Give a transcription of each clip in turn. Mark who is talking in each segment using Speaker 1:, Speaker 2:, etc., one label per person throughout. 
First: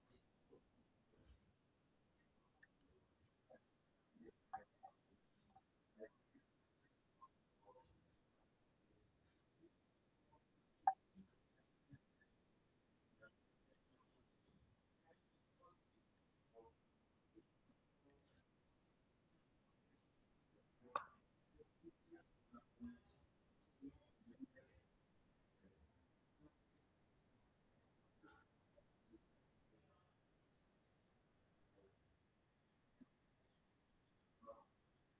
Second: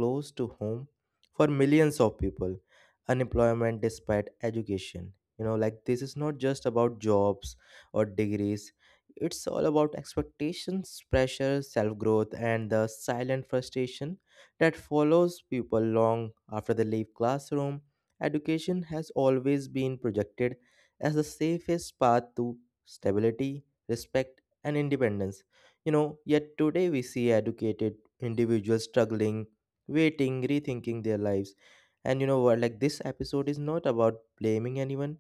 Speaker 1: close to home for millions of people. Unemployment despite education. Like this is not just about jobs or degrees. It's all about expectations, pressure, self-growth and the silent frustration that follows people long after they leave classroom. Education has always been projected as the safest path to stability, respect, and independence. Yet today we see educated individuals struggling, waiting, rethinking their lives. And like this episode is not about blaming anyone,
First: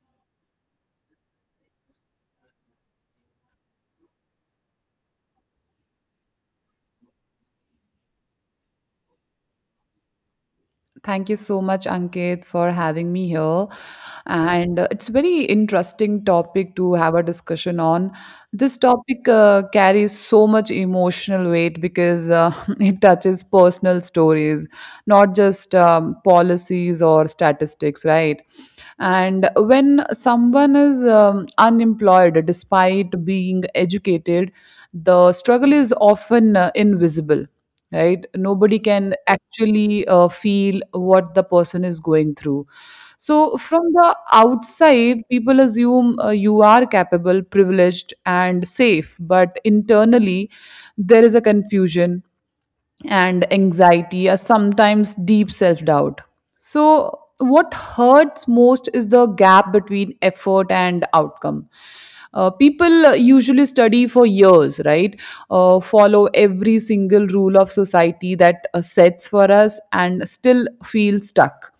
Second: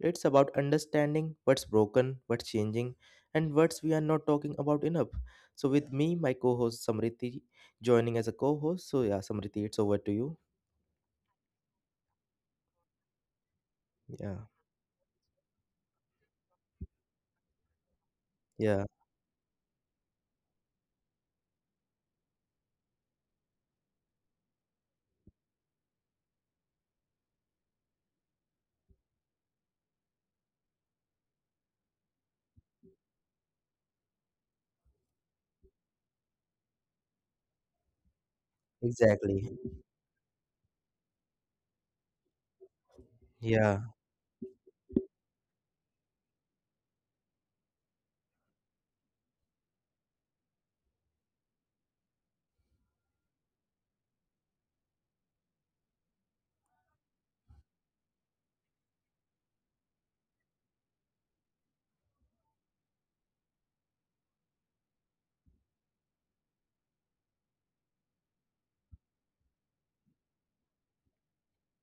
Speaker 1: it's about understanding what's broken, what's changing, and what's we are not talking about enough. So, with me, my co host Samriti joining as a co host. So, yeah, Samriti, it's over to you.
Speaker 2: Thank you so much, Ankit, for having me here.
Speaker 1: Yeah,
Speaker 2: And it's very interesting topic to have a discussion on. This
Speaker 1: yeah,
Speaker 2: topic carries so much emotional weight because it touches personal stories, not just policies or statistics, right? And when someone is unemployed despite being educated, the struggle is often invisible, right? Nobody can
Speaker 1: exactly.
Speaker 2: actually feel what the person is going through. So,
Speaker 1: Yeah,
Speaker 2: from the outside, people assume you are capable, privileged, and safe, but internally, there is a confusion and anxiety, or sometimes deep self doubt. So, what hurts most is the gap between effort and outcome. People usually study for years, right? Follow every single rule of society that sets for us and still feel stuck.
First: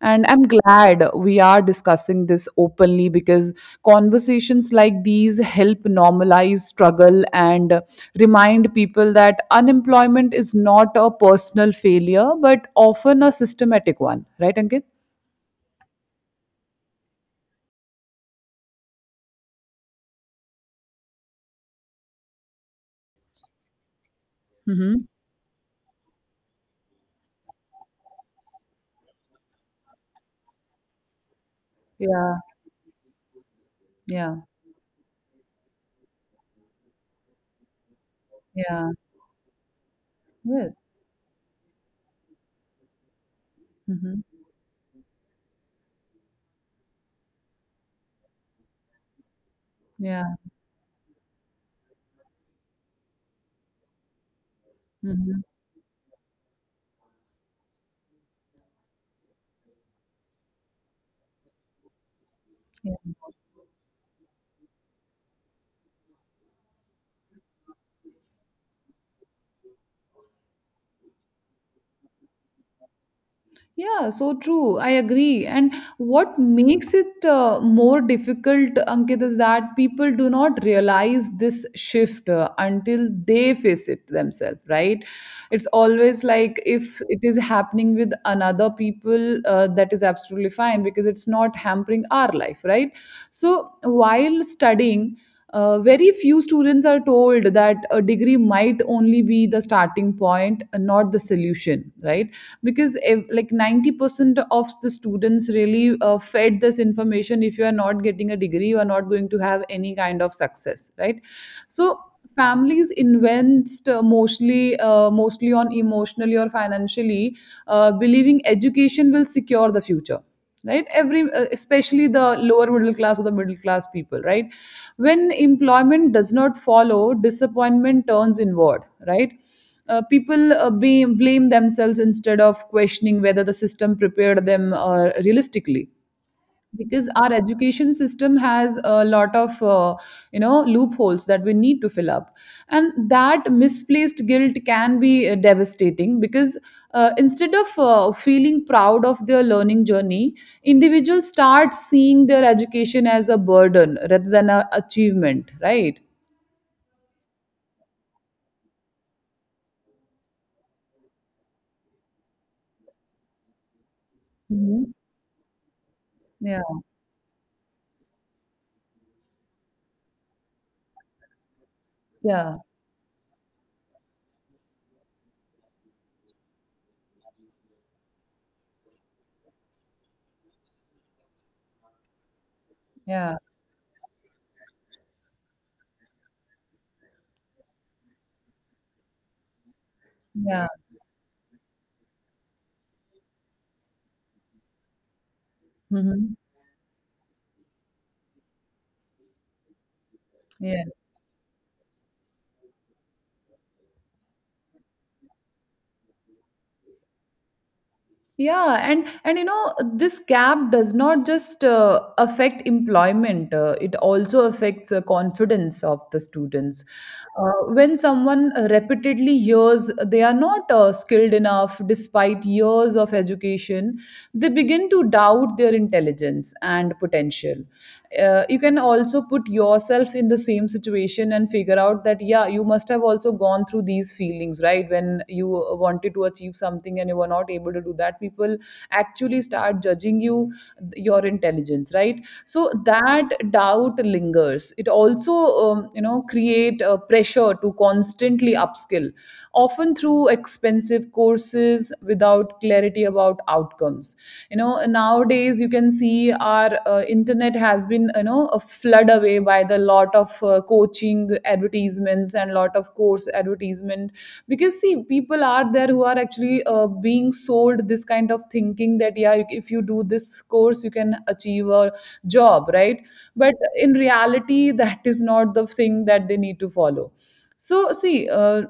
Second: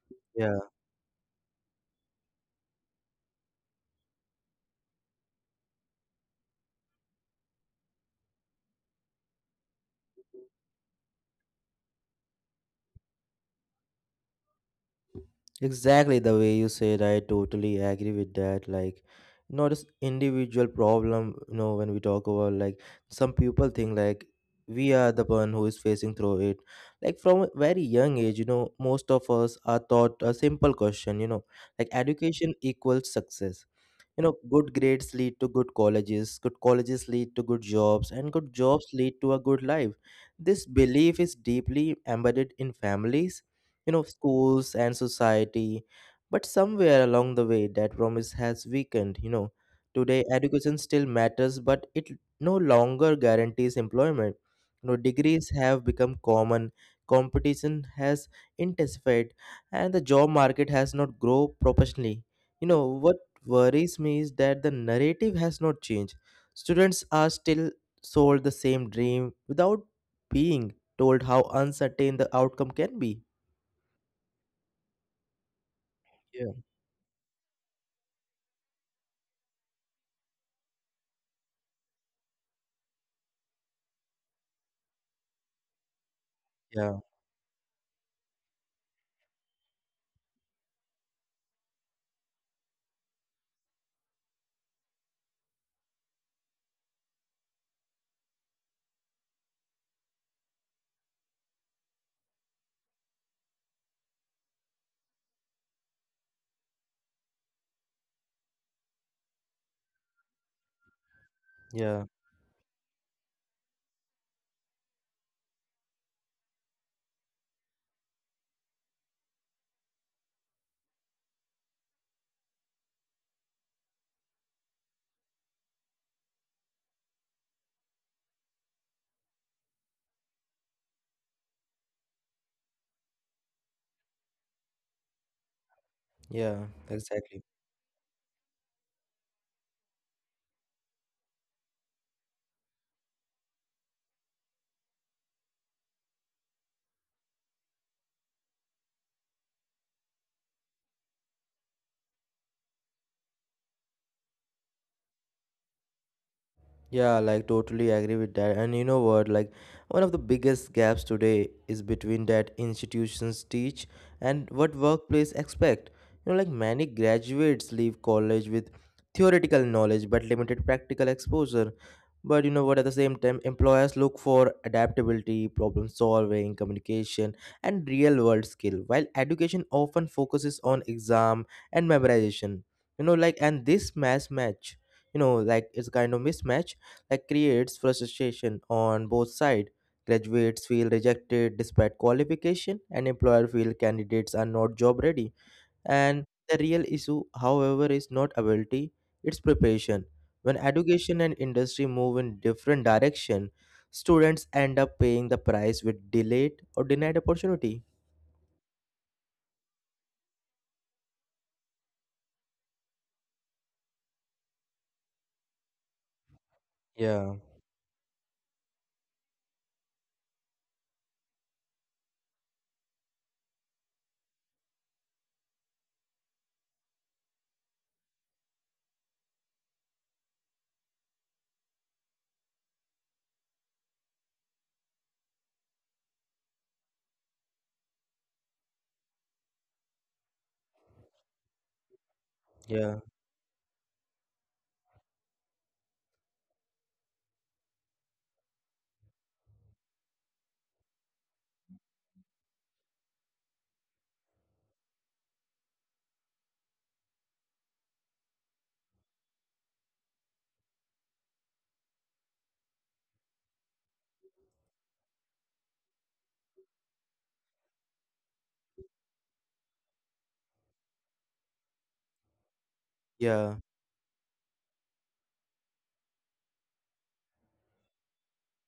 Speaker 2: And I'm
Speaker 1: yeah.
Speaker 2: glad we are discussing this openly because conversations like these help normalize struggle and remind people that unemployment is not a personal failure, but often a systematic one. Right, Ankit?
Speaker 1: Exactly the way you said, I totally agree with that. Like, not just individual problem. When we talk about like some people think like we
Speaker 2: Mm-hmm.
Speaker 1: are the one who is facing through it. Like from a very young age, most of us are taught a simple question. Like
Speaker 2: Yeah,
Speaker 1: education equals success.
Speaker 2: yeah,
Speaker 1: Good grades lead to good colleges, good colleges lead to good jobs, and good
Speaker 2: yeah.
Speaker 1: jobs lead to a good life. This
Speaker 2: Yes.
Speaker 1: belief is deeply embedded in families,
Speaker 2: Mm-hmm.
Speaker 1: schools and society. But somewhere along the way that promise has weakened. you know
Speaker 2: Yeah.
Speaker 1: today education still matters but it no longer guarantees employment. you know
Speaker 2: Mm-hmm.
Speaker 1: degrees have become common, competition has intensified and the job market has not grown proportionally. you know
Speaker 2: Yeah.
Speaker 1: what worries me is that the narrative has not changed. Students are still sold the same dream without being told how uncertain the outcome can be.
Speaker 2: Yeah, so true. I agree. And what
Speaker 1: Yeah,
Speaker 2: makes it more difficult, Ankit, is that people do not realize this shift until they face it themselves, right? It's always like, if
Speaker 1: yeah,
Speaker 2: it is happening with another people, that is absolutely fine because it's not hampering our life, right? So while studying, very few students are told that a degree might only be the starting point, not the solution, right? Because if, like, 90% of the students really fed this information, if you are not getting a degree, you are not going to have any kind of success, right? So,
Speaker 1: yeah,
Speaker 2: families invest mostly on emotionally or financially, believing education will secure the future, right? Every especially the lower middle class or the middle class people, right? When employment does not follow, disappointment turns inward, right? People be blame themselves instead of questioning whether the system prepared them realistically,
Speaker 1: yeah,
Speaker 2: because our
Speaker 1: exactly.
Speaker 2: education system has a lot of loopholes that we need to fill up. And that misplaced guilt can be devastating, because instead of feeling proud of their learning journey, individuals start seeing their education as a burden rather than an achievement, right?
Speaker 1: Yeah, like totally agree with that. And you know what? Like, one of the biggest gaps today is between that institutions teach and what
Speaker 2: Mhm.
Speaker 1: workplace expect. Like
Speaker 2: Yeah.
Speaker 1: many graduates leave college with theoretical knowledge but limited practical exposure. But you
Speaker 2: Yeah.
Speaker 1: know what at the same time employers look for adaptability, problem solving, communication and real world skill, while education often focuses on exam and memorization.
Speaker 2: Yeah.
Speaker 1: And this mismatch, it's kind of mismatch that creates frustration on both sides.
Speaker 2: Yeah.
Speaker 1: Graduates feel rejected despite qualification and employer feel candidates are not job ready. And
Speaker 2: Hmm.
Speaker 1: the real issue, however, is not ability, it's preparation. When
Speaker 2: Yeah.
Speaker 1: education and industry move in different direction, students end up paying the price with delayed or denied opportunity.
Speaker 2: Yeah, and you know this gap does not just affect employment; it also affects confidence of the students.
Speaker 1: Yeah,
Speaker 2: When someone repeatedly hears they are not skilled enough, despite years of education, they begin to doubt their intelligence and potential. You can also put yourself in the same situation and figure out that yeah, you must have also gone through these feelings, right? When you wanted to achieve something and you were not able to do that, people actually start judging you, your intelligence, right? So
Speaker 1: yeah,
Speaker 2: that doubt lingers. It also, create a pressure to constantly upskill often through expensive courses without clarity about outcomes. You know, nowadays you can see our internet has been, you know, a flood away by the lot of coaching advertisements and lot of course advertisement, because see, people are there who are actually being sold this kind of thinking that yeah, if you do this course you can achieve a job, right? But
Speaker 1: yeah,
Speaker 2: in reality that is not the thing that they need to follow. So see,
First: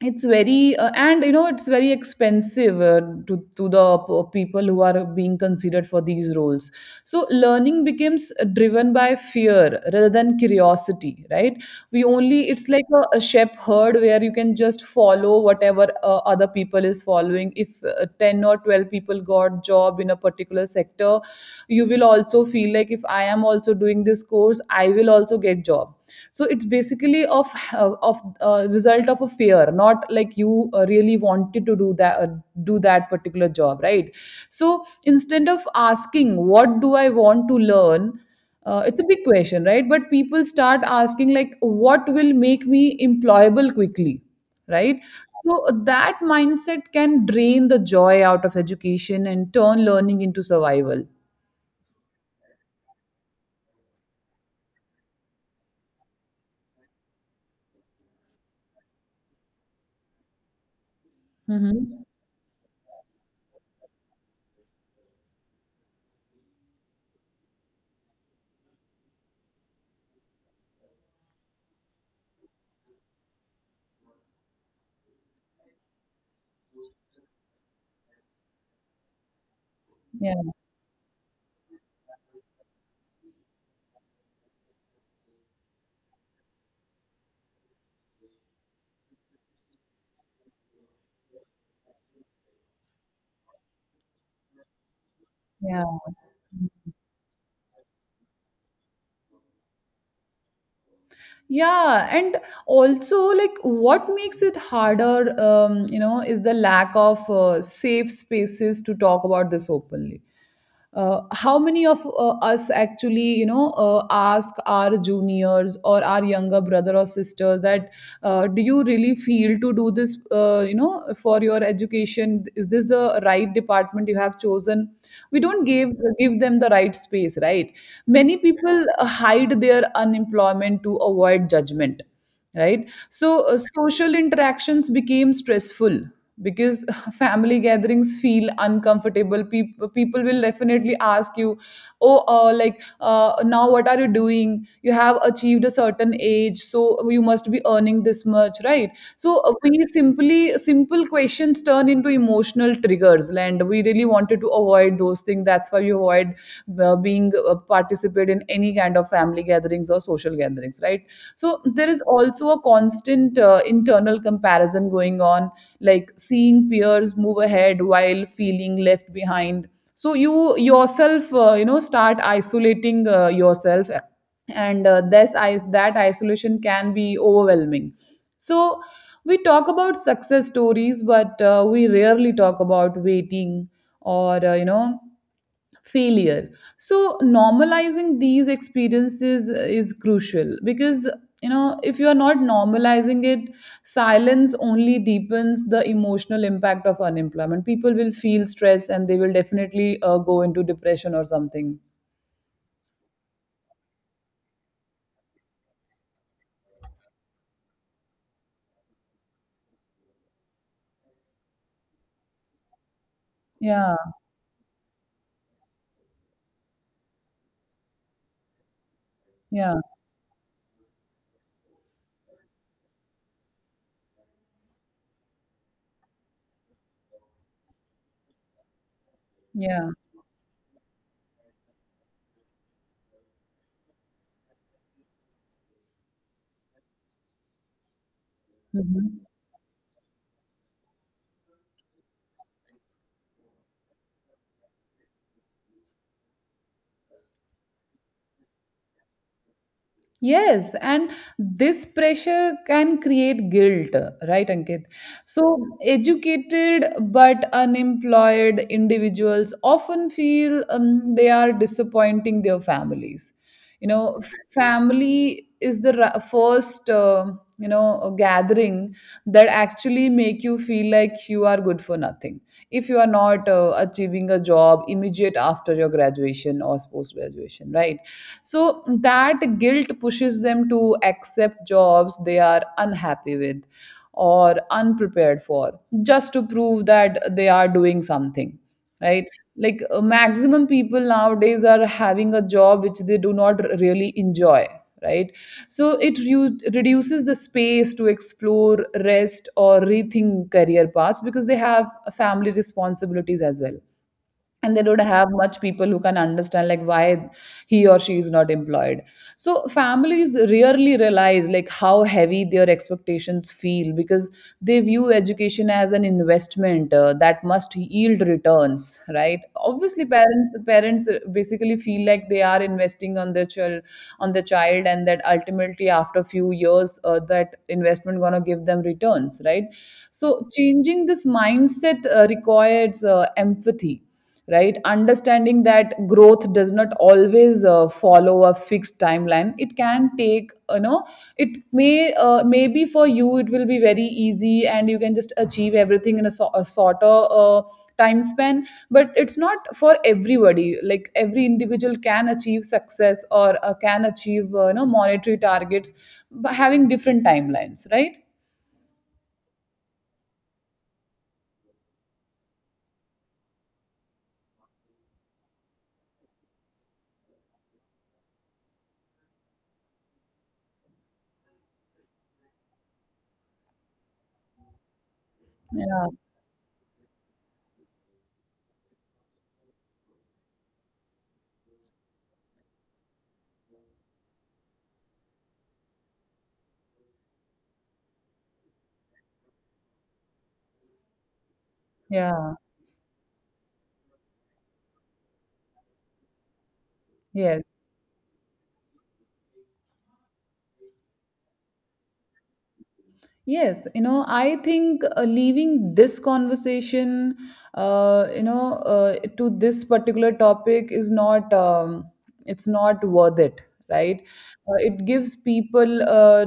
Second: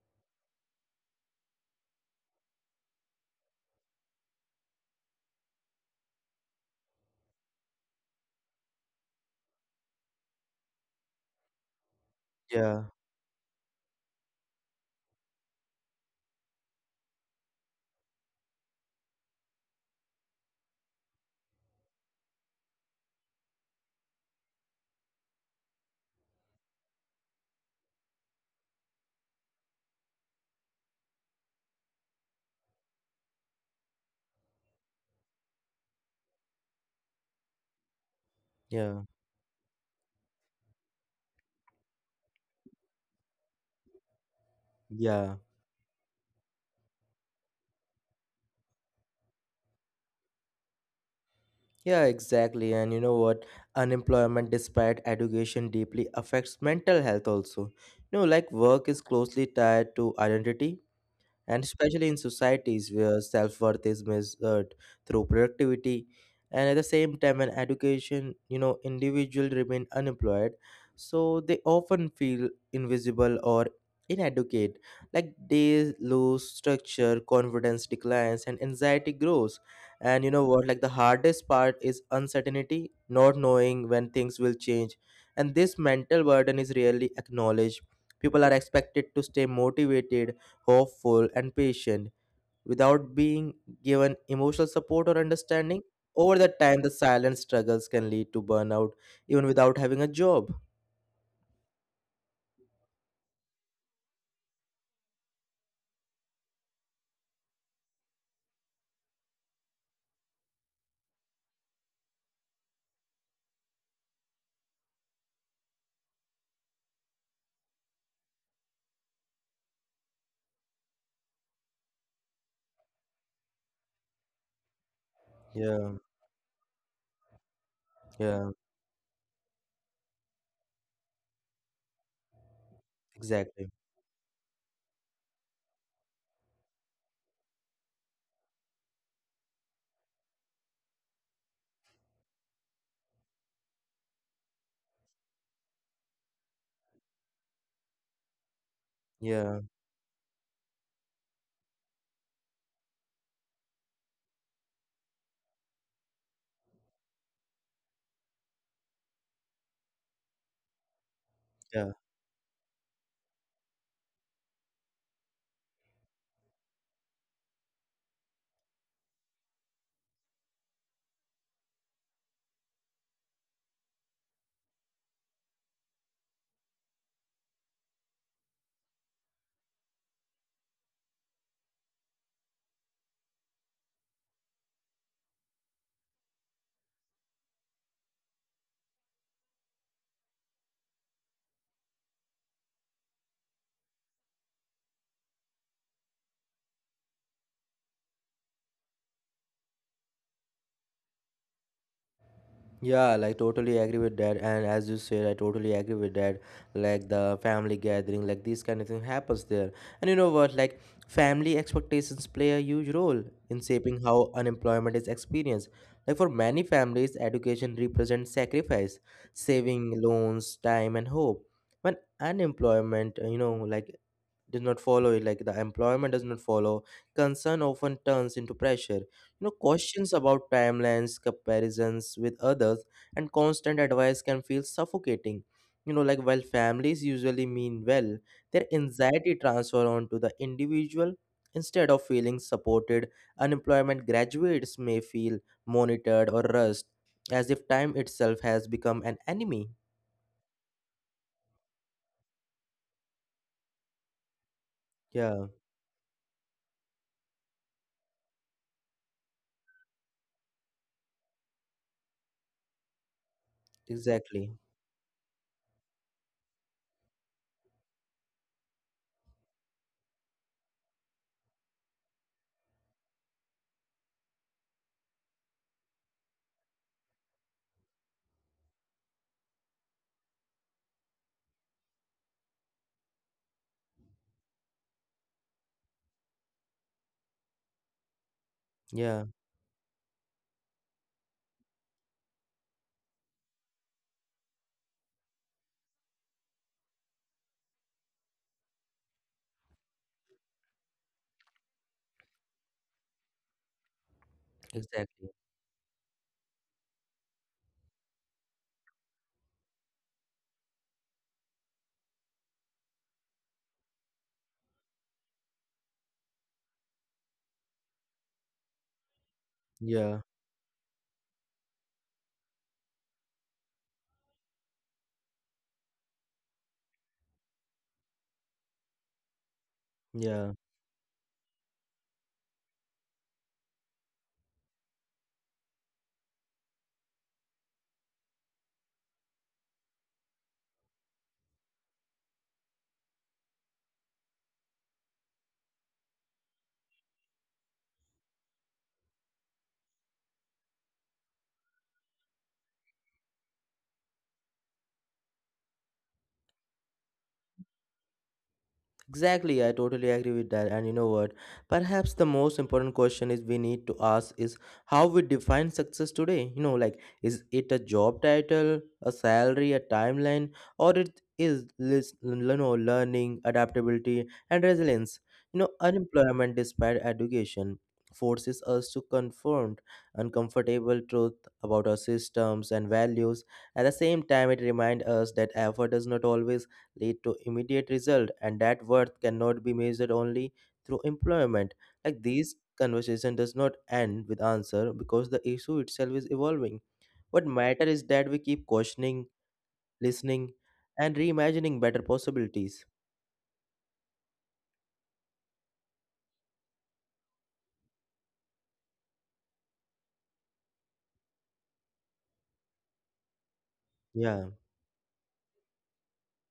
Speaker 2: it's very and you know it's very expensive, to the p- people who are being considered for these roles. So learning becomes driven by fear rather than curiosity, right? We only, it's
Speaker 1: yeah,
Speaker 2: like a shepherd where you can just follow whatever other people is following. If 10 or 12 people got job in a particular sector, you will also feel like if I am also doing this course I will also get job. So it's basically of result of a fear, not like you really wanted to do that, do that particular job, right? So instead of asking, what do I want to learn, it's
Speaker 1: yeah,
Speaker 2: a big question, right? But people start asking like, what will make me employable quickly, right?
Speaker 1: yeah.
Speaker 2: So that mindset can drain the joy out of education and turn learning into survival.
Speaker 1: Yeah, exactly. And you know what? Unemployment despite education deeply affects mental health also. Like work is closely tied to identity, and
Speaker 2: Hmm.
Speaker 1: especially in societies where self-worth is measured through productivity. And at the same time when education, individuals remain unemployed, so they often feel invisible or inadequate. Like they lose structure, confidence declines and anxiety grows. And
Speaker 2: Yeah.
Speaker 1: you know what like the hardest part is uncertainty, not knowing when things will change. And this mental burden is rarely acknowledged. People are expected to stay motivated, hopeful, and patient without being given emotional support or
Speaker 2: Yeah.
Speaker 1: understanding. Over the time, the silent struggles can lead to burnout even without having a job.
Speaker 2: Yeah, and also like, what makes it harder, is the lack of safe spaces to talk about this openly. How many of us actually, you know, ask our juniors or our younger brother or sister that do you really feel to do this, for your education, is this the right department you have chosen? We don't give
Speaker 1: Yeah,
Speaker 2: give them the right space, right? Many
Speaker 1: yeah,
Speaker 2: people hide their unemployment to avoid judgment, right? So
Speaker 1: exactly.
Speaker 2: social interactions became stressful because family gatherings feel uncomfortable. People will definitely ask you, oh, like, now what are you doing? You have achieved a certain age, so you must be earning this much, right? So
Speaker 1: Yeah,
Speaker 2: we simply simple questions turn into emotional triggers, and we really wanted to avoid those things, think that's why you avoid being participate in any kind of family gatherings or social gatherings, right? So there
Speaker 1: yeah.
Speaker 2: is also a constant internal comparison going on, like seeing peers move ahead while feeling left behind. So you yourself, you know, start isolating yourself, and this is that isolation can be overwhelming. So we talk about success stories, but we rarely talk about waiting or you know, failure. So normalizing these experiences is crucial, because you know, if you are not normalizing it, silence only deepens the emotional impact of unemployment. People will feel stress and they will definitely go into depression or something.
Speaker 1: Yeah, like totally agree with that. And as you said, I totally agree with that. Like the family gathering, like this kind of thing happens there. And you know what? Like family expectations play a huge role in
Speaker 2: Yeah.
Speaker 1: shaping how unemployment is experienced. Like for many families, education represents sacrifice,
Speaker 2: Yeah.
Speaker 1: saving, loans, time, and hope. When unemployment, does not follow it, like the employment does not follow, concern often turns into pressure. you know
Speaker 2: Yeah.
Speaker 1: questions about timelines, comparisons with others and constant advice can feel suffocating. Like while families usually mean well, their
Speaker 2: Mhm.
Speaker 1: anxiety transfer onto the individual. Instead of feeling supported, unemployment graduates may feel monitored or rushed, as if time itself has become an enemy.
Speaker 2: Yes, and this pressure can create guilt, right, Ankit?
Speaker 1: Yeah,
Speaker 2: So, educated but unemployed individuals often feel they are disappointing their families, you know.
Speaker 1: exactly.
Speaker 2: Family is the first, you know, gathering that actually make you feel like you are good for nothing if you are not achieving a job immediate after your graduation or post graduation, right? So that guilt pushes them to accept jobs they are unhappy with or unprepared for, just to prove that they are doing something, right?
Speaker 1: Yeah,
Speaker 2: Like, maximum people nowadays are having a job which they do not really enjoy, right? So it reduces the space to explore, rest, or rethink career paths, because they have family responsibilities as well, and they don't have
Speaker 1: exactly.
Speaker 2: much people who can understand like why he or she is not employed. So families rarely realize like how heavy their expectations feel, because they view education as an investment that must yield returns, right? Obviously,
Speaker 1: Yeah,
Speaker 2: parents basically feel like they are investing on their child on the child, and that ultimately after few years, that investment gonna give them returns, right? So
Speaker 1: yeah.
Speaker 2: changing this mindset requires empathy, right? Understanding that growth does not always follow a fixed timeline. It can take, you know, it may maybe for you it will be very easy and you can just achieve everything in a shorter time span, but it's not for everybody. Like every individual can achieve success or can achieve, you know, monetary targets by having different timelines, right?
Speaker 1: Exactly, I totally agree with that. And you know what? Perhaps the most important question is we need to ask is how we define success today. Like is it a job title, a salary, a timeline, or it is learning, adaptability, and resilience?
Speaker 2: Yeah.
Speaker 1: Unemployment despite education forces us to confront uncomfortable truth about our systems and values. At the same time, it reminds us that effort does not always lead to immediate result and that worth cannot be measured only through employment. Like
Speaker 2: Yeah.
Speaker 1: these conversation does not end with answer because the issue itself is evolving. What
Speaker 2: Yes.
Speaker 1: matter is that we keep questioning, listening, and reimagining better possibilities.
Speaker 2: Yes, you know, I think leaving this conversation, to this particular topic is not, it's not worth it, right?
Speaker 1: Yeah,
Speaker 2: It gives people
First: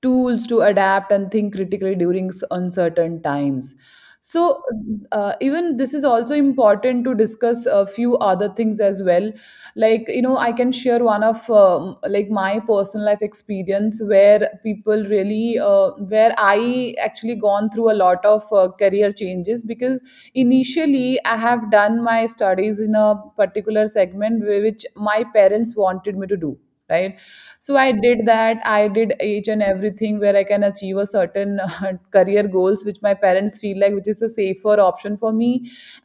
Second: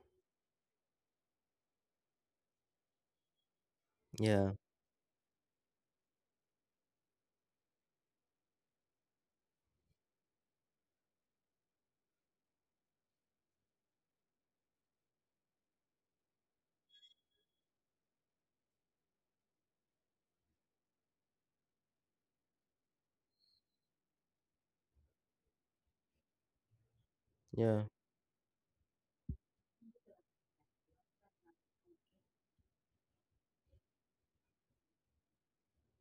Speaker 2: tools to adapt and think critically during uncertain times.
Speaker 1: yeah,
Speaker 2: So, even this is also important to discuss a few other things as well. Like, you know, I can share one of, like, my personal life experience where people really where I actually gone through a lot of career changes, because initially I have done my studies in a particular segment which my parents wanted me to do, right? So
Speaker 1: yeah,
Speaker 2: I did that. I did each and everything where I can achieve a certain career goals which my parents feel like which is a safer option for me,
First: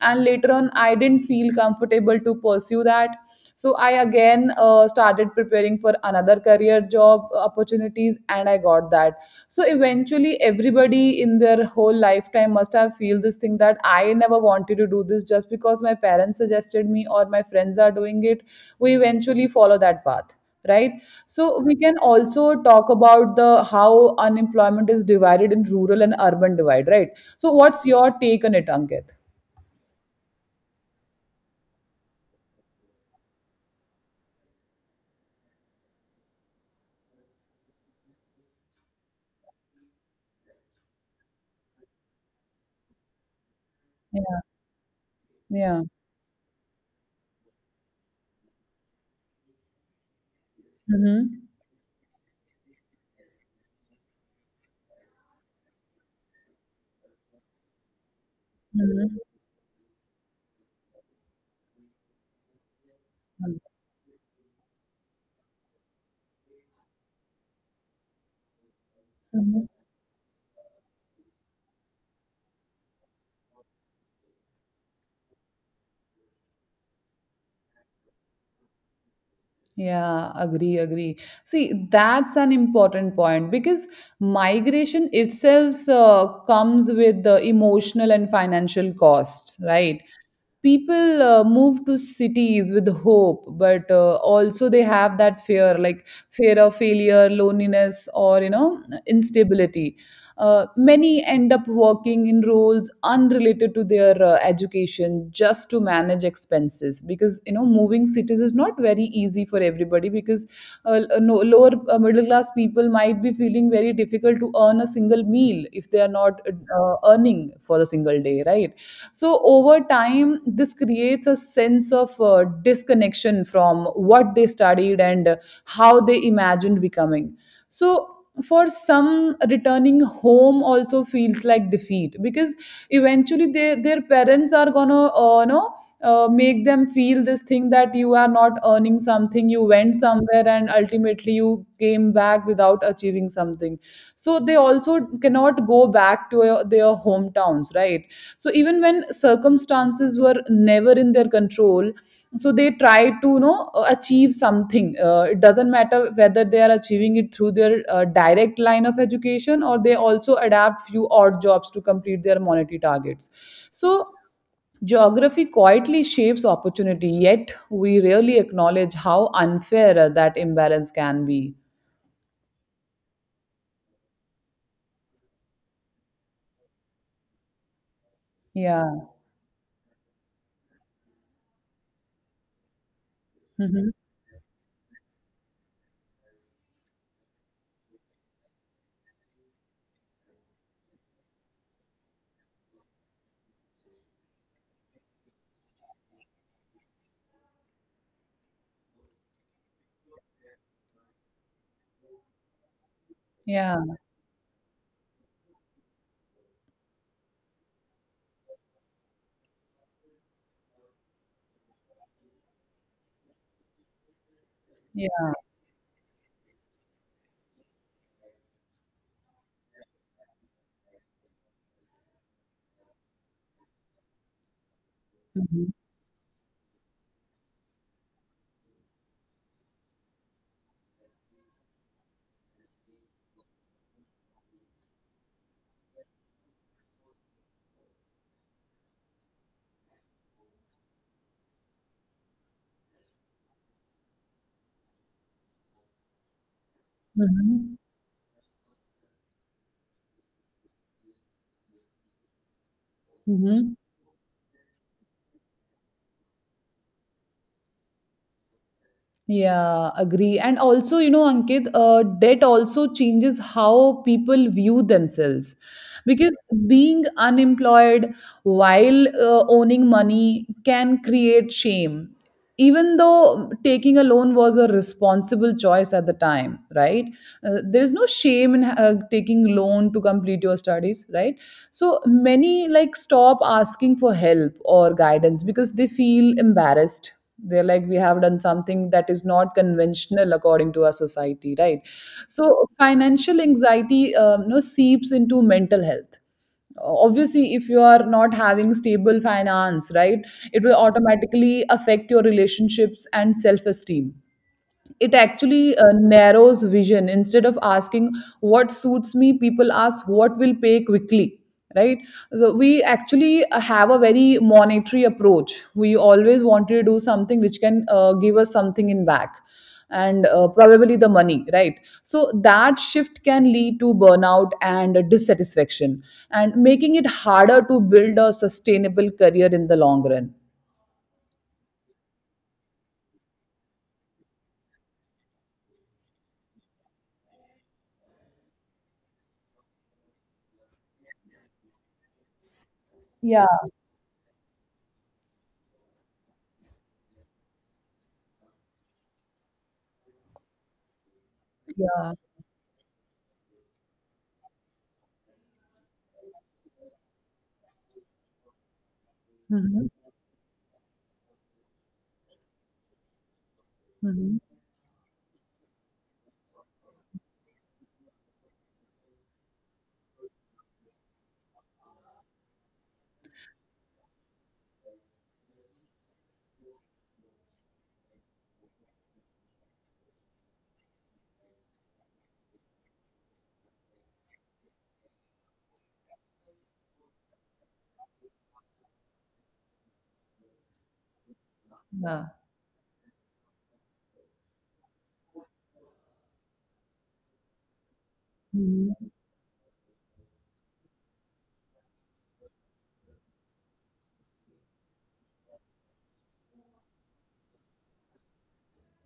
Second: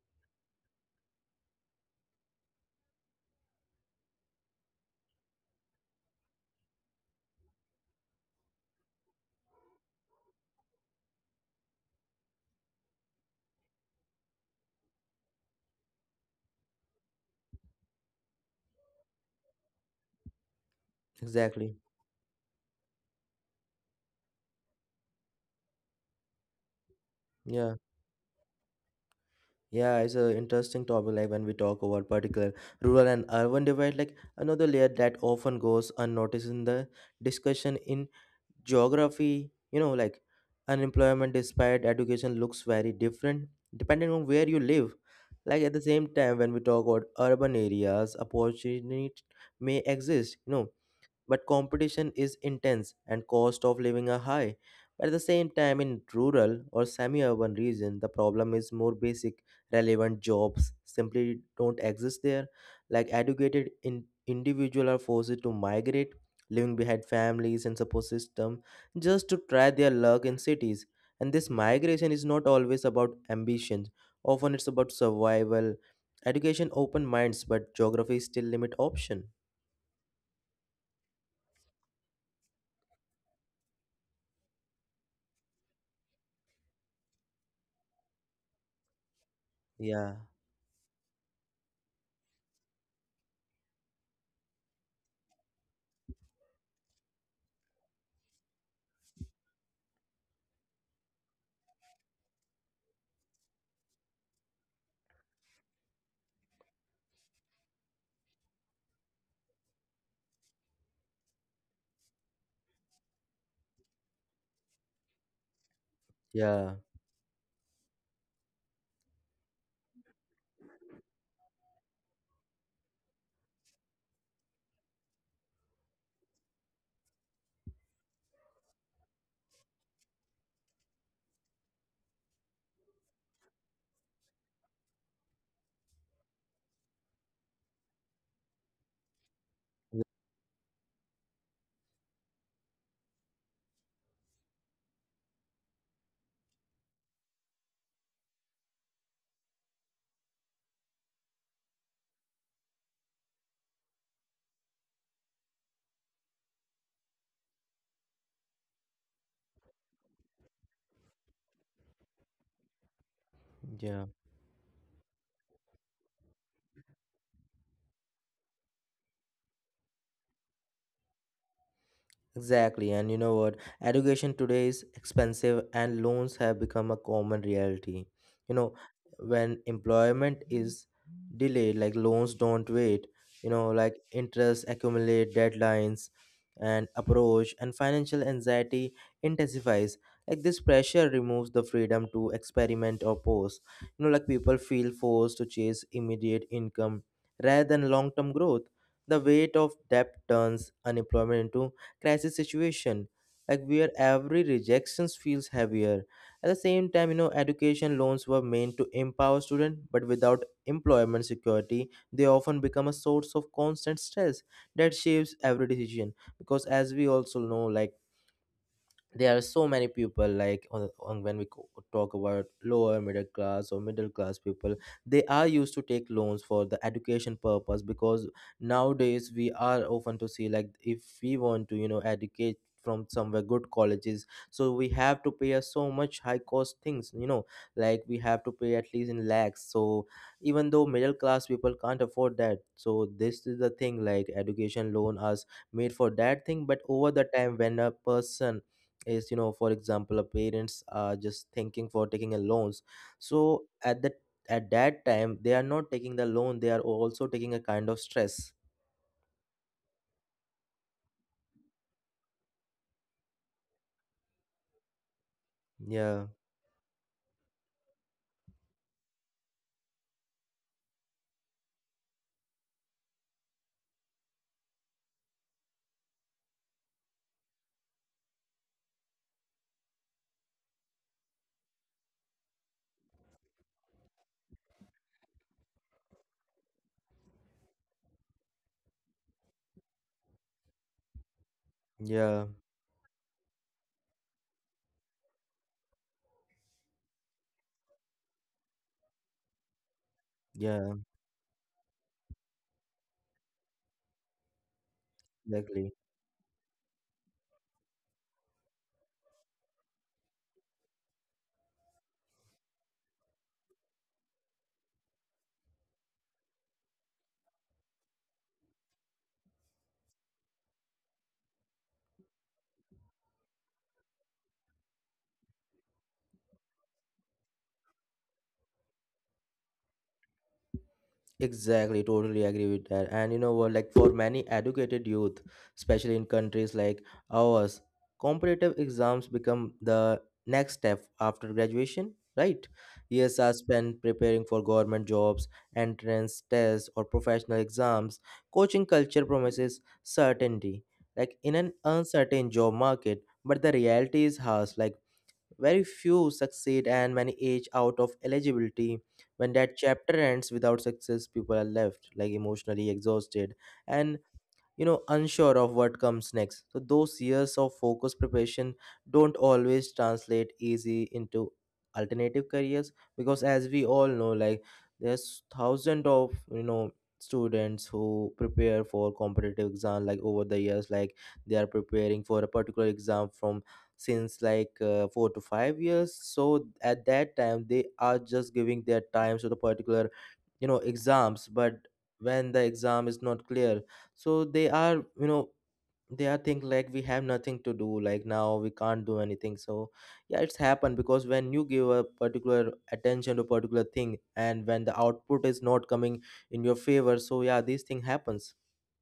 Speaker 2: and later on I didn't feel comfortable to pursue that. So I again started preparing for another career job opportunities, and I got that. So eventually everybody in their whole lifetime must have feel this thing that I never wanted to do this, just because my parents suggested me or my friends are doing it, we eventually follow that path, right? So
Speaker 1: exactly.
Speaker 2: we can also talk about the how unemployment is divided in rural and urban divide, right? So
Speaker 1: Yeah,
Speaker 2: what's your take on it, Ankit?
Speaker 1: yeah. It's an interesting topic. Like when we talk about particular rural and urban divide, like another layer that often goes unnoticed in the discussion in geography. Like unemployment despite education looks very different depending on
Speaker 2: Yeah.
Speaker 1: where you live. Like at
Speaker 2: Yeah.
Speaker 1: the same time when we talk about urban areas opportunity may exist,
Speaker 2: Hmm.
Speaker 1: but competition is intense and cost of living are high. But at the same time, in rural or semi-urban region, the problem is more basic. Relevant jobs simply don't exist there. Like educated individuals are forced to migrate, leaving behind families and support system just to
Speaker 2: Hmm.
Speaker 1: try their luck in cities. And this migration is not always about ambitions. Often it's about survival. Education open minds, but geography still limit option.
Speaker 2: Yeah, agree, agree. See, that's an important point because migration itself comes with the emotional and financial costs, right?
Speaker 1: Yeah,
Speaker 2: People move to cities with hope, but also they have that fear, like fear of failure, loneliness, or instability. Many end up working in roles unrelated to their education just to manage expenses because you know moving cities is not very easy for everybody because no, lower middle class people might be feeling very difficult to earn a single meal if they are not
Speaker 1: yeah.
Speaker 2: earning for a single day, right? So over time this creates a sense of disconnection from what they studied and how they imagined becoming. So for some returning home also feels like defeat because eventually their parents are gonna make them feel this thing that you are not earning something, you went somewhere and ultimately you came back without achieving something. So they also cannot go back to their hometowns, right? So even when circumstances were never in their control, so they try to you know achieve something. It doesn't matter whether they are achieving it through their direct line of education or they also adapt few odd jobs to complete their monetary targets. So
Speaker 1: Yeah.
Speaker 2: geography quietly shapes opportunity, yet we rarely acknowledge how unfair that imbalance can be.
Speaker 1: Exactly, and you know what? Education today is expensive, and loans have become a common reality. You know,
Speaker 2: Yeah.
Speaker 1: when employment is delayed, like loans don't wait,
Speaker 2: Hmm.
Speaker 1: like interest accumulate, deadlines and approach, and financial anxiety intensifies. Like this pressure removes the freedom to experiment or pause. Like people feel forced to chase immediate income rather than long term growth. The weight of debt turns unemployment into crisis situation, like
Speaker 2: Yeah,
Speaker 1: where every rejection feels heavier. At the same time, education loans were meant to empower students but without employment security they often become a source of constant stress that
Speaker 2: yeah.
Speaker 1: shapes every decision, because as we also know, like there are so many people like on when we talk about lower middle class or middle class people, they are
Speaker 2: Hmm.
Speaker 1: used to take loans for the education purpose. Because nowadays we are often to see, like if we want to educate from somewhere good colleges, so we have to pay us so much high cost things. Like we have to pay at least in lakhs, so even though middle class people can't afford that. So this is the thing, like education loan us made for that thing. But over the time when a person is, for example, our parents are just thinking for taking a loans, so
Speaker 2: Hmm.
Speaker 1: at that, time they are not taking the loan, they are also taking a kind of stress.
Speaker 2: Yeah, agree. And also, you know, Ankit, debt also changes how people view themselves.
Speaker 1: Yeah,
Speaker 2: Because being unemployed while owning money can create shame, even though taking a loan was a responsible choice at the time, right? There is no shame in taking loan to complete your studies, right? So many like stop asking for help or guidance because they feel embarrassed. They're like, we have done something that is not conventional according to our society, right?
Speaker 1: yeah,
Speaker 2: So financial anxiety you know seeps into mental health. Obviously if you are not having stable finance, right, it will
Speaker 1: yeah,
Speaker 2: automatically affect your relationships and self esteem. It actually
Speaker 1: exactly.
Speaker 2: narrows vision. Instead of asking what suits me, people ask what will pay quickly, right? So we actually have a very monetary approach. We always want to do something which can give us something in back, and probably the money, right? So that shift can lead to burnout and dissatisfaction, and making it harder to build a sustainable career in the long run.
Speaker 1: Exactly, totally agree with that. And like for many educated youth, especially in countries like ours, competitive exams become the next step after graduation, right? Years
Speaker 2: Yeah.
Speaker 1: are spent preparing for government jobs, entrance tests, or professional exams. Coaching culture promises certainty, like in an
Speaker 2: Yeah.
Speaker 1: uncertain job market, but the reality is harsh. Like very few succeed and many age out of eligibility. When that
Speaker 2: Mhm.
Speaker 1: chapter ends without success, people are left like emotionally exhausted and
Speaker 2: Mhm.
Speaker 1: unsure of what comes next. So those years of focused preparation don't always translate easy into alternative careers. Because as we all know, like there's thousands of students who prepare for competitive exam, like over the years, like they are preparing for a particular exam from since like 4 to 5 years. So at that time they are just giving their times to the particular exams. But
Speaker 2: Yeah.
Speaker 1: when the exam is not clear, so they are, you know think like we have nothing to do, like now we
Speaker 2: Mhm.
Speaker 1: can't do anything. So yeah, it's happened because when you give a particular attention to particular thing and when the output is not coming in your favor, so yeah, this thing happens.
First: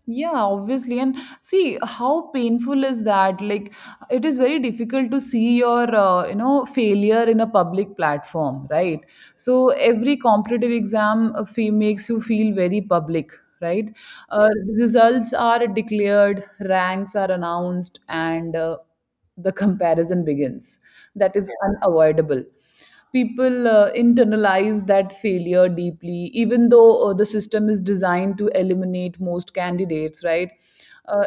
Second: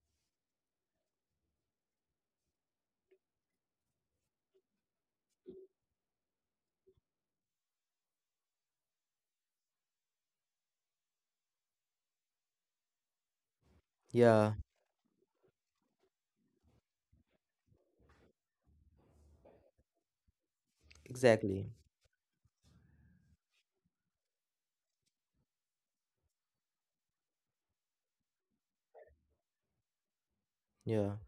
Speaker 2: Yeah, obviously. And see how painful is that? Like, it is very difficult to see your, failure in a public platform, right? So every competitive exam makes you feel very public, right? Uh,
Speaker 1: Yeah,
Speaker 2: Results are declared, ranks are announced, and the comparison begins. That is
Speaker 1: exactly.
Speaker 2: unavoidable. People internalize that failure deeply, even though the system is designed to eliminate most candidates, right?
Speaker 1: Yeah,
Speaker 2: Uh,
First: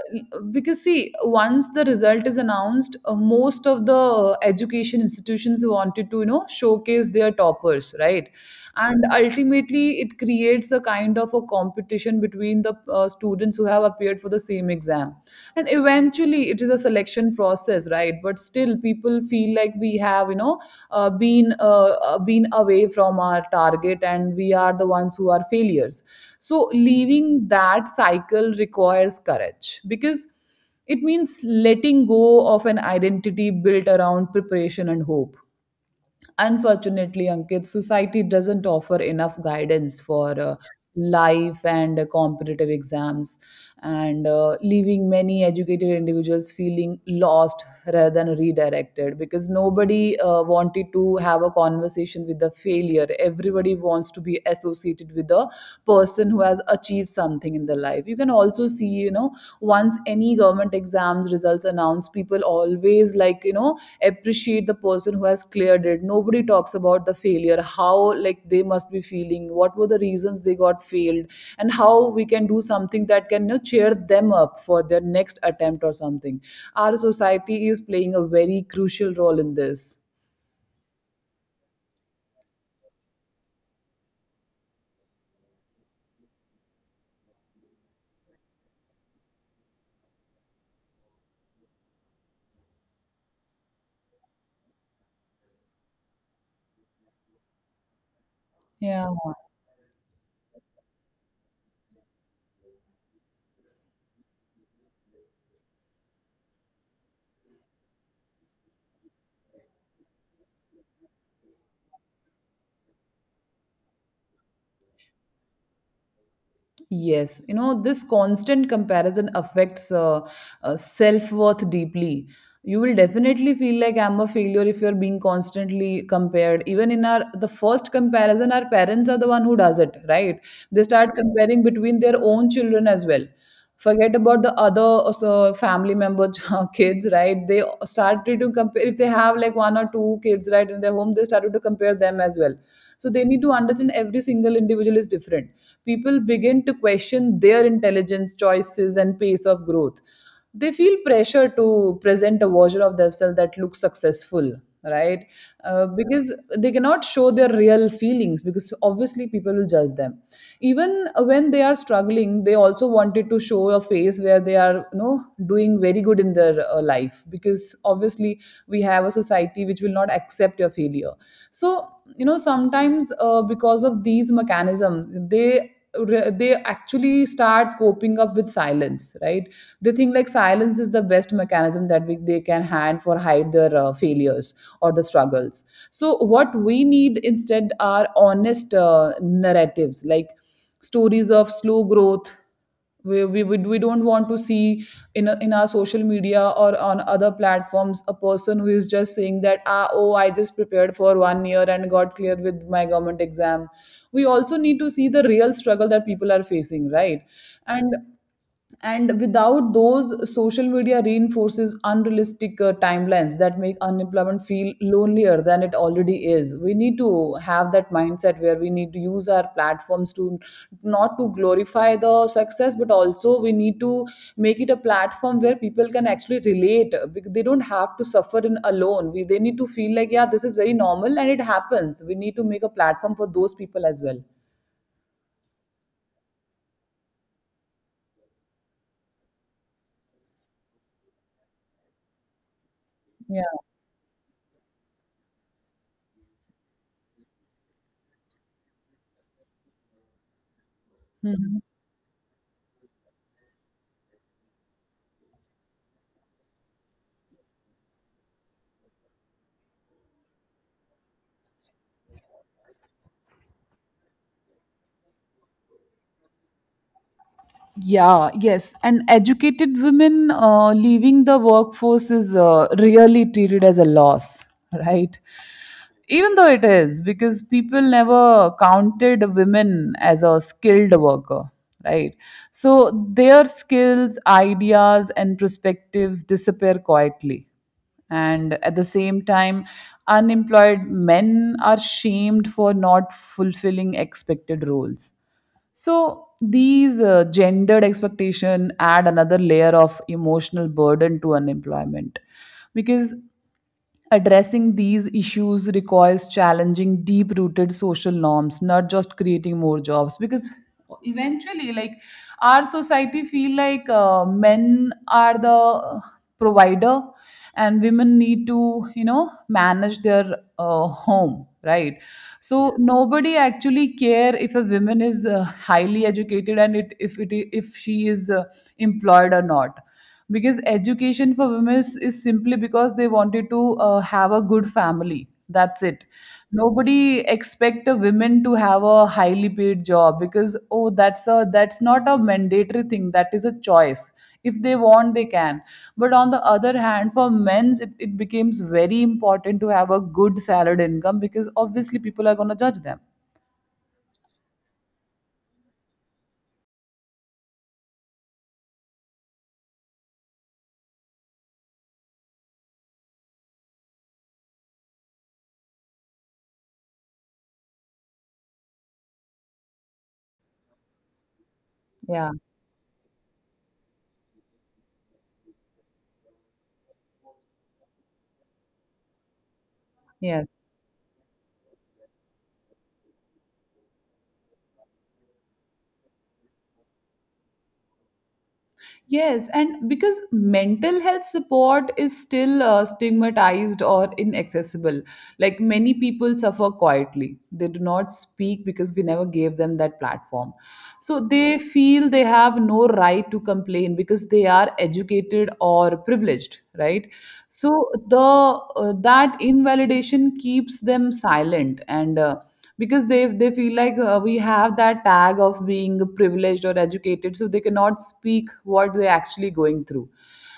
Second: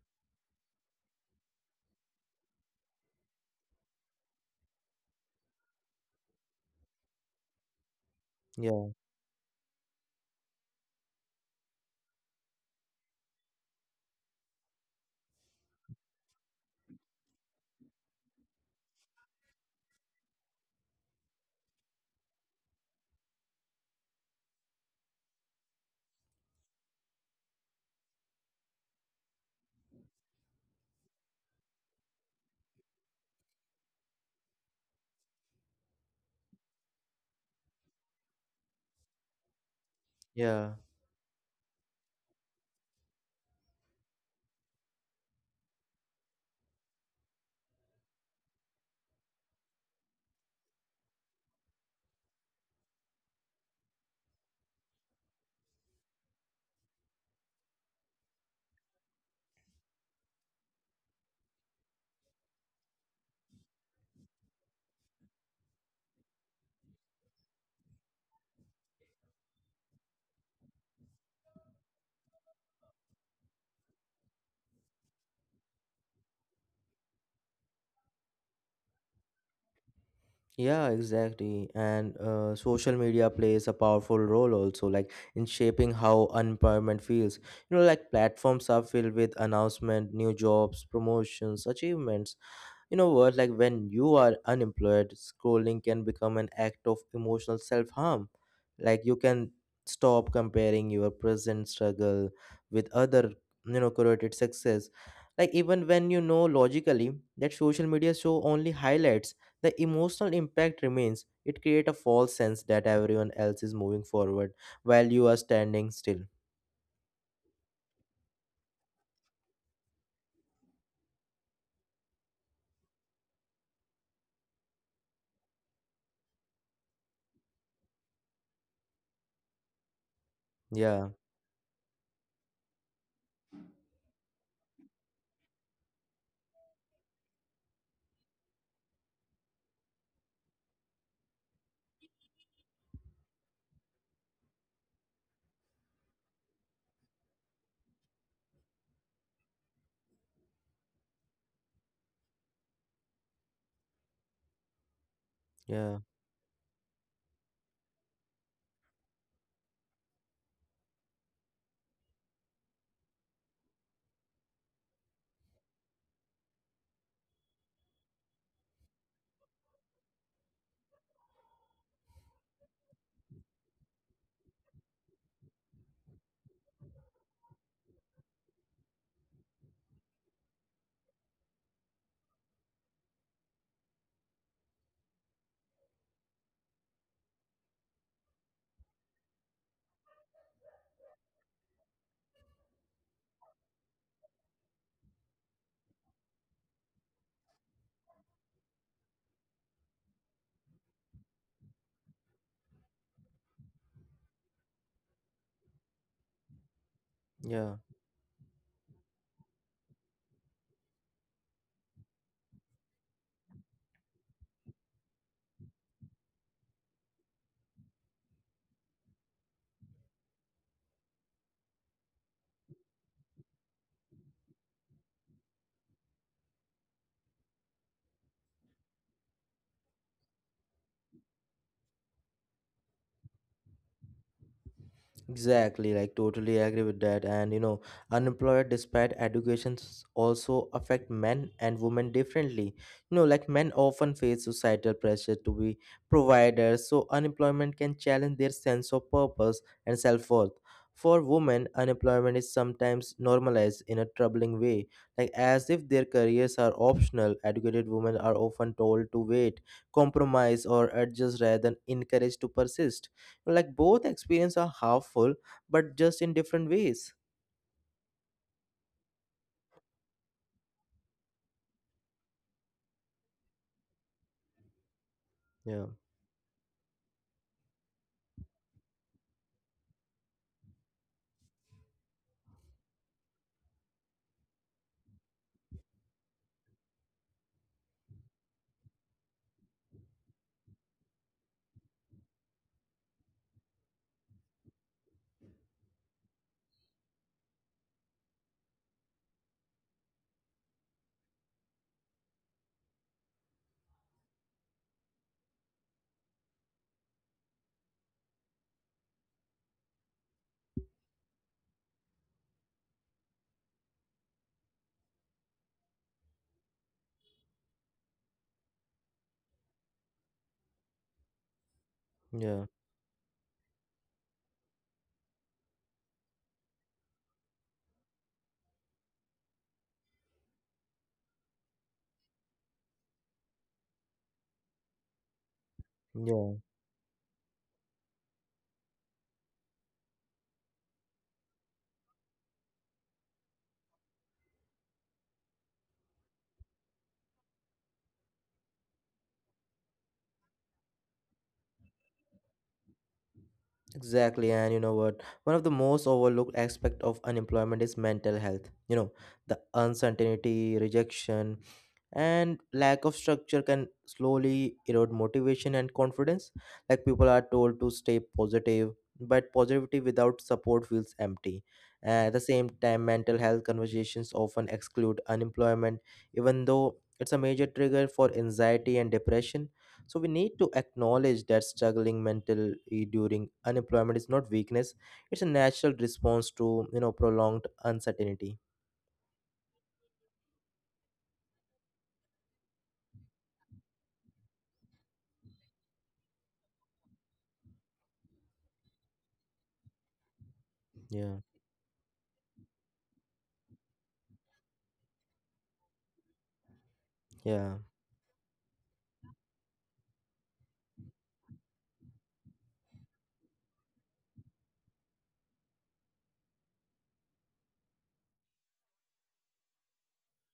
Speaker 2: because see, once the result is announced, most of the education institutions wanted to, you know, showcase their toppers, right?
Speaker 1: yeah,
Speaker 2: And ultimately it creates a kind of a competition between the students who have appeared for the same exam, and eventually it is a selection process, right? But still people feel like we have you know been away from our target and we are the ones who are failures. So leaving that cycle requires courage because it means letting go of an identity built around preparation and hope. Unfortunately, Ankit, society doesn't offer enough guidance for
Speaker 1: yeah.
Speaker 2: life and competitive exams, and leaving many educated individuals feeling lost rather than redirected, because nobody wanted to have a conversation with the failure. Everybody wants to be associated with the person who has achieved something in their life. You can also see, you know, once any government exams results announced, people always like you know appreciate the person who has cleared it. Nobody talks about the failure, how like they must be feeling, what were the reasons they got failed, and how we can do something that can you know, cheer them up for their next attempt or something. Our society is playing a very crucial role in this.
Speaker 1: Yeah, exactly. And social media plays a powerful role also, like in shaping how unemployment feels. Like platforms are filled with announcement, new jobs, promotions, achievements. You know what? Like when you are unemployed, scrolling can become an act of emotional self harm. Like
Speaker 2: Yeah.
Speaker 1: you can stop comparing your present struggle with other, curated success. Like even when you know logically that social media show only highlights, the emotional impact remains. It create a false sense that everyone else is moving forward while you are standing still.
Speaker 2: Yes, you know, this constant comparison affects self worth deeply. You will definitely feel like I'm a failure if you're being constantly compared. Even in our the first comparison, our parents are the one who does it, right? They
Speaker 1: Yeah,
Speaker 2: start comparing between their own children as well, forget about the other, also family members kids, right? They started to compare if they have like one or two kids, right, in their home, they started to compare them as well. So they need to understand every single individual is different. People begin to question their intelligence, choices and pace of growth. They feel pressure to present a version of themselves that looks successful, right?
Speaker 1: yeah,
Speaker 2: Because they cannot show their real feelings because obviously people will judge them. Even when they are struggling, they also wanted to show a face where they are you know doing very good in their life, because obviously we have a society which will not accept your failure. So you know sometimes because of these mechanisms, they they actually start coping up with silence, right? They think like silence is the best mechanism that they can hand for hide their failures or the struggles. So what we need instead are honest narratives, like stories of slow growth. We don't want to see in our social media or on other platforms a person who is just saying that ah oh I just prepared for 1 year and got clear with my government exam. We also need to see the real struggle that people are facing, right?
Speaker 1: yeah.
Speaker 2: and and without those, social media reinforces unrealistic timelines that make unemployment feel lonelier than it already is. We need to have that mindset where we need to use our platforms to not to glorify the success, but also we need to make it a platform where people can actually relate, because they don't have to suffer in alone. We They need to feel like yeah, this is very normal and it happens. We need to make a platform for those people as well.
Speaker 1: Exactly, like totally agree with that. And you know, unemployed despite educations also affect men and women differently. You know,
Speaker 2: Yeah.
Speaker 1: like men often face societal pressure to be providers, so unemployment can challenge their sense of purpose and self worth. For
Speaker 2: Mhm.
Speaker 1: women, unemployment is sometimes normalized in a troubling way, like as if their careers are optional. Educated women are often told to wait, compromise, or adjust rather than encouraged to persist like both experience are harmful, but just in different ways.
Speaker 2: Yeah, yes. And educated women leaving the workforce is really treated as a loss, right?
Speaker 1: Yeah,
Speaker 2: Even though it is, because people never counted women as a skilled worker, right? So their skills, ideas, and perspectives disappear quietly. And at the same time, unemployed men are shamed for not fulfilling expected roles. So these gendered expectation add another layer of emotional burden to unemployment. Because addressing these issues requires challenging deep rooted social norms, not just creating more jobs. Because eventually, like our society feel like men are the provider and women need to, you know, manage their home, right?
Speaker 1: yeah,
Speaker 2: So nobody actually care if a woman is highly educated, and it if she is employed or not, because education for women is simply because they wanted to have a good family, that's it.
Speaker 1: yeah.
Speaker 2: Nobody expect a women to have a highly paid job because oh that's not a mandatory thing, that is a choice. If they want they can. But on the other hand for men's it becomes very important to have a good salary income, because obviously people are going to judge them.
Speaker 1: Exactly, and you know what? One of the most overlooked aspect of unemployment is mental health. You know, the uncertainty, rejection, and lack of structure can slowly erode motivation and confidence. Like people are told to stay positive, but positivity without support feels empty.
Speaker 2: Yeah.
Speaker 1: At the same time, mental health conversations often exclude unemployment, even though it's a major trigger for anxiety and depression. So we
Speaker 2: Yes.
Speaker 1: need to acknowledge that struggling mentally during unemployment is not weakness; it's a natural response to prolonged uncertainty.
Speaker 2: Yes, and because mental health support is still stigmatized or inaccessible, like many people suffer quietly. They do not speak because we never gave them that platform. So
Speaker 1: Yeah,
Speaker 2: they feel they have no right to complain because they are educated or privileged, right?
Speaker 1: yeah,
Speaker 2: So the that invalidation keeps them silent, and because they feel like we have that tag of being privileged or educated, so they cannot speak what they're actually going through.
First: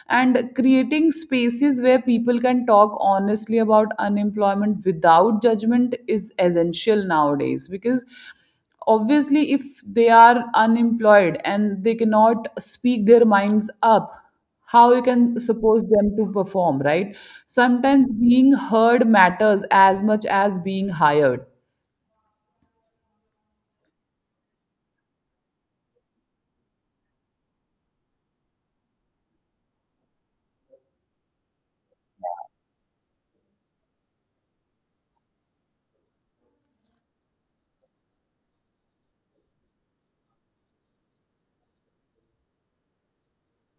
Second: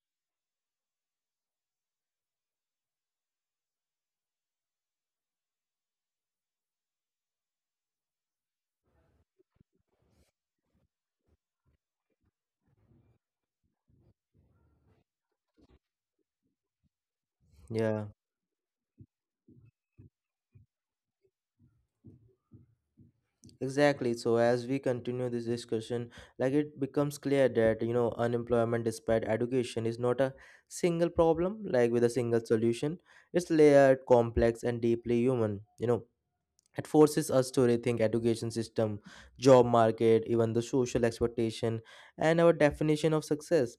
Speaker 2: And creating spaces where people can talk honestly about unemployment without judgment is essential nowadays, because obviously if they are unemployed and they cannot speak their minds up, how you can suppose them to perform, right?
Speaker 1: yeah,
Speaker 2: Sometimes being heard matters as much as being hired.
Speaker 1: exactly. So as we continue this discussion, like it becomes clear that unemployment, despite education, is not a single problem like with a single solution. It's layered, complex, and deeply human. You know, it forces us to rethink education system, job market, even the social expectation, and our definition of success.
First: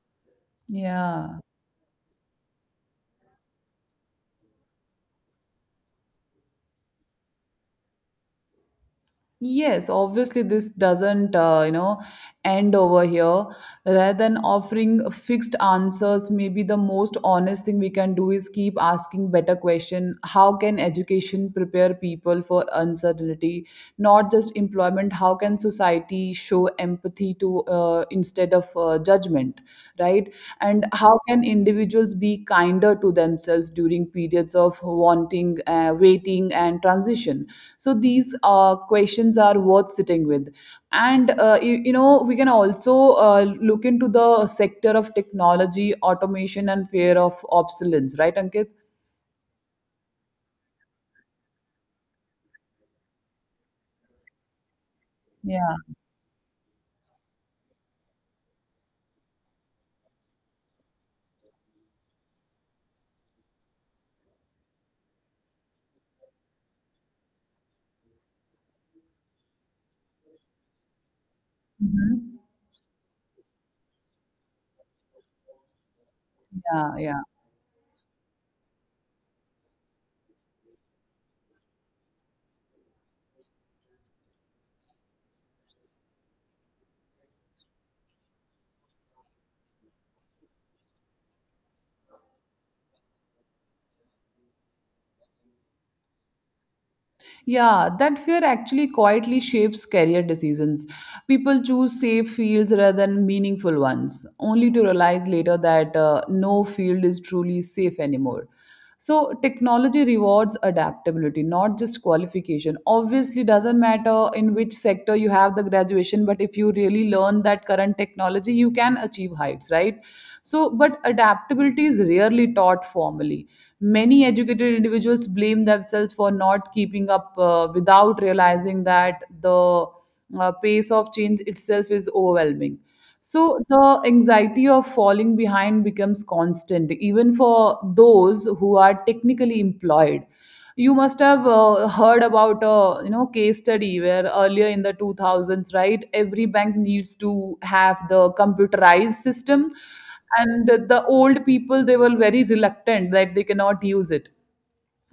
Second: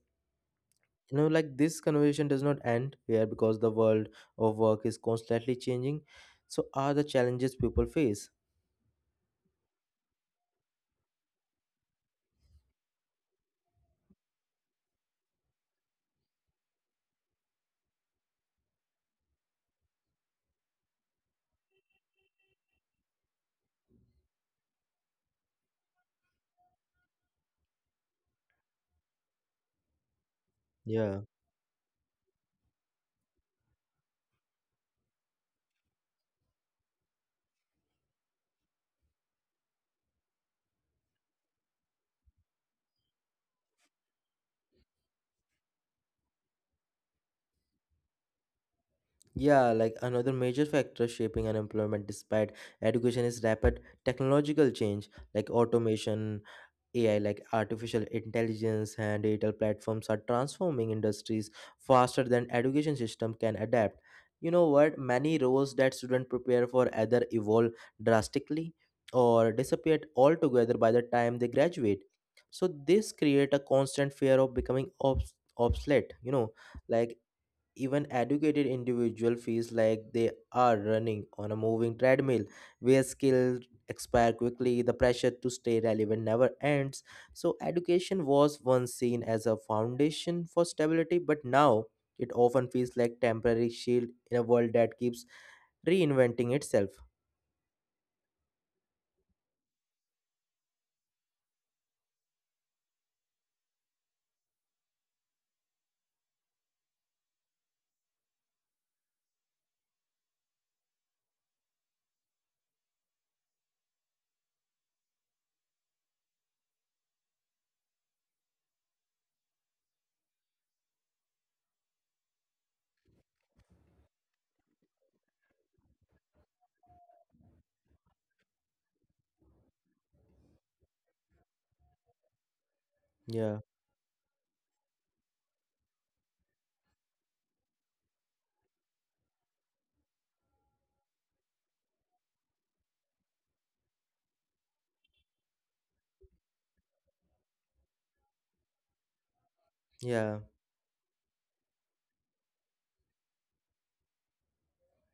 Speaker 1: you know
Speaker 2: Yeah.
Speaker 1: like this conversation does not end here because the world of work is constantly changing, so are the challenges people face.
Speaker 2: Yes, obviously this doesn't, end over here. Rather than offering fixed answers, maybe the most honest thing we can do is keep asking better question. How can education prepare people for uncertainty? Not just employment. How can society show empathy to instead of judgment, right? And how
Speaker 1: yeah
Speaker 2: can individuals be kinder to themselves during periods of wanting waiting and transition? So these questions are worth sitting with. And you know we can also uh, look into the sector of technology automation and fear of obsolescence, right Ankit?
Speaker 1: yeah like another major factor shaping unemployment despite education is rapid technological change, like
Speaker 2: Yeah.
Speaker 1: automation, AI like artificial intelligence, and digital platforms are transforming industries faster than education system can adapt. You know what? Many roles that students prepare for either evolve drastically or disappear altogether by the time they graduate.
Speaker 2: Mhm.
Speaker 1: So this create a constant fear of becoming obsolete. You know,
Speaker 2: Yeah,
Speaker 1: like
Speaker 2: yeah.
Speaker 1: even educated individual feels like they are running on a moving treadmill where skills expire quickly, the pressure to stay relevant never ends. So education was once seen as a foundation for stability, but now it often feels like temporary shield in a world that keeps reinventing itself.
Speaker 2: Yeah, that fear actually quietly shapes career decisions. People choose safe fields rather than meaningful ones, only to realize later that no field is truly safe anymore. So, technology rewards adaptability, not just qualification. Obviously, doesn't matter in which sector you have the graduation, but if you really learn that current technology, you can achieve heights, right? So, but adaptability is rarely taught formally. Many educated individuals blame themselves for not keeping up without realizing that the pace of change itself is overwhelming.
Speaker 1: yeah
Speaker 2: So the anxiety of falling behind becomes constant, even for those who are technically employed. You must have heard about a case study where earlier in the 2000s, right? Every bank needs to have the computerized system,
Speaker 1: yeah
Speaker 2: and the old people, they were very reluctant that they cannot use it.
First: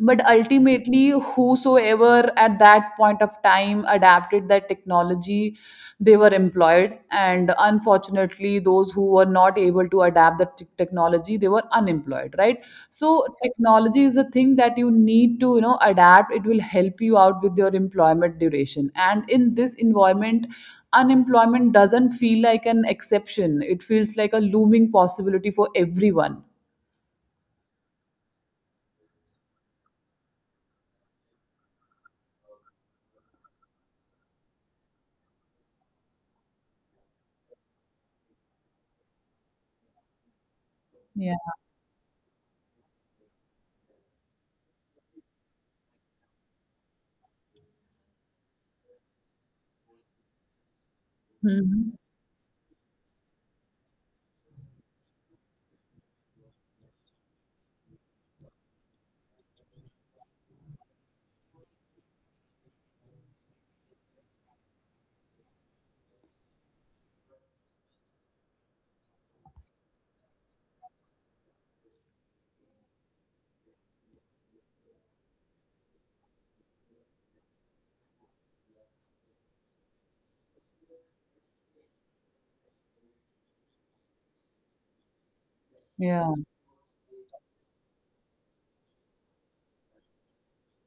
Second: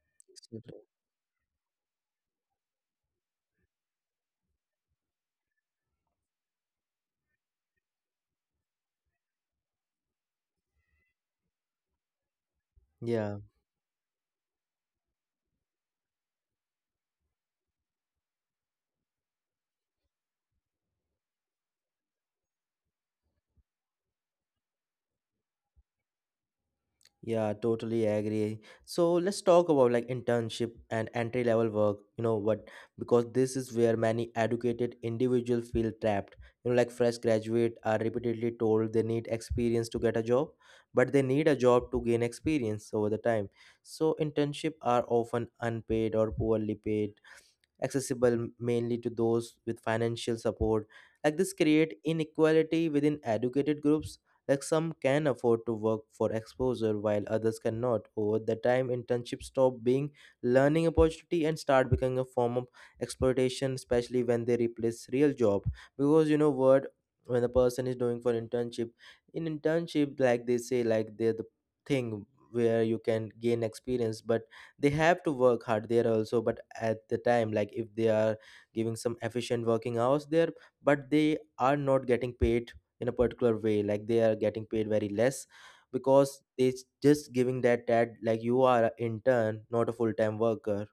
Speaker 2: But
Speaker 1: absolutely.
Speaker 2: ultimately, whosoever at that point of time adapted that technology, they were employed, and unfortunately those who were not able to adapt the technology, they were unemployed, right? So
Speaker 1: yeah
Speaker 2: technology is a thing that you need to, you know, adapt. It will help you out with your employment duration, and in this environment, unemployment doesn't feel like an exception. It feels like a looming possibility for everyone.
Speaker 1: Yeah, totally agree. So let's talk about like internship and entry level work. You know what? Because this is where many educated individuals feel trapped. Like fresh graduates are repeatedly told they need experience to get a job, but they
Speaker 2: Yeah.
Speaker 1: need a job to gain experience over the time. So internship are often unpaid or poorly paid, accessible mainly to those with financial support. Like this create
Speaker 2: Mhm.
Speaker 1: inequality within educated groups. Like some can afford to work for exposure while others cannot. Over the time, internships stop being learning opportunity and start becoming a form of exploitation, especially when they replace real job. Because you know what, when the person is doing for internship, in internship, like they say, like they're the thing where you can gain experience, but they have to work hard there also, but at the time, like if they are giving some efficient working hours there, but they are not getting paid in a particular way, like they are getting paid very less
Speaker 2: Yeah.
Speaker 1: because they just giving that like you are an intern not a full-time worker.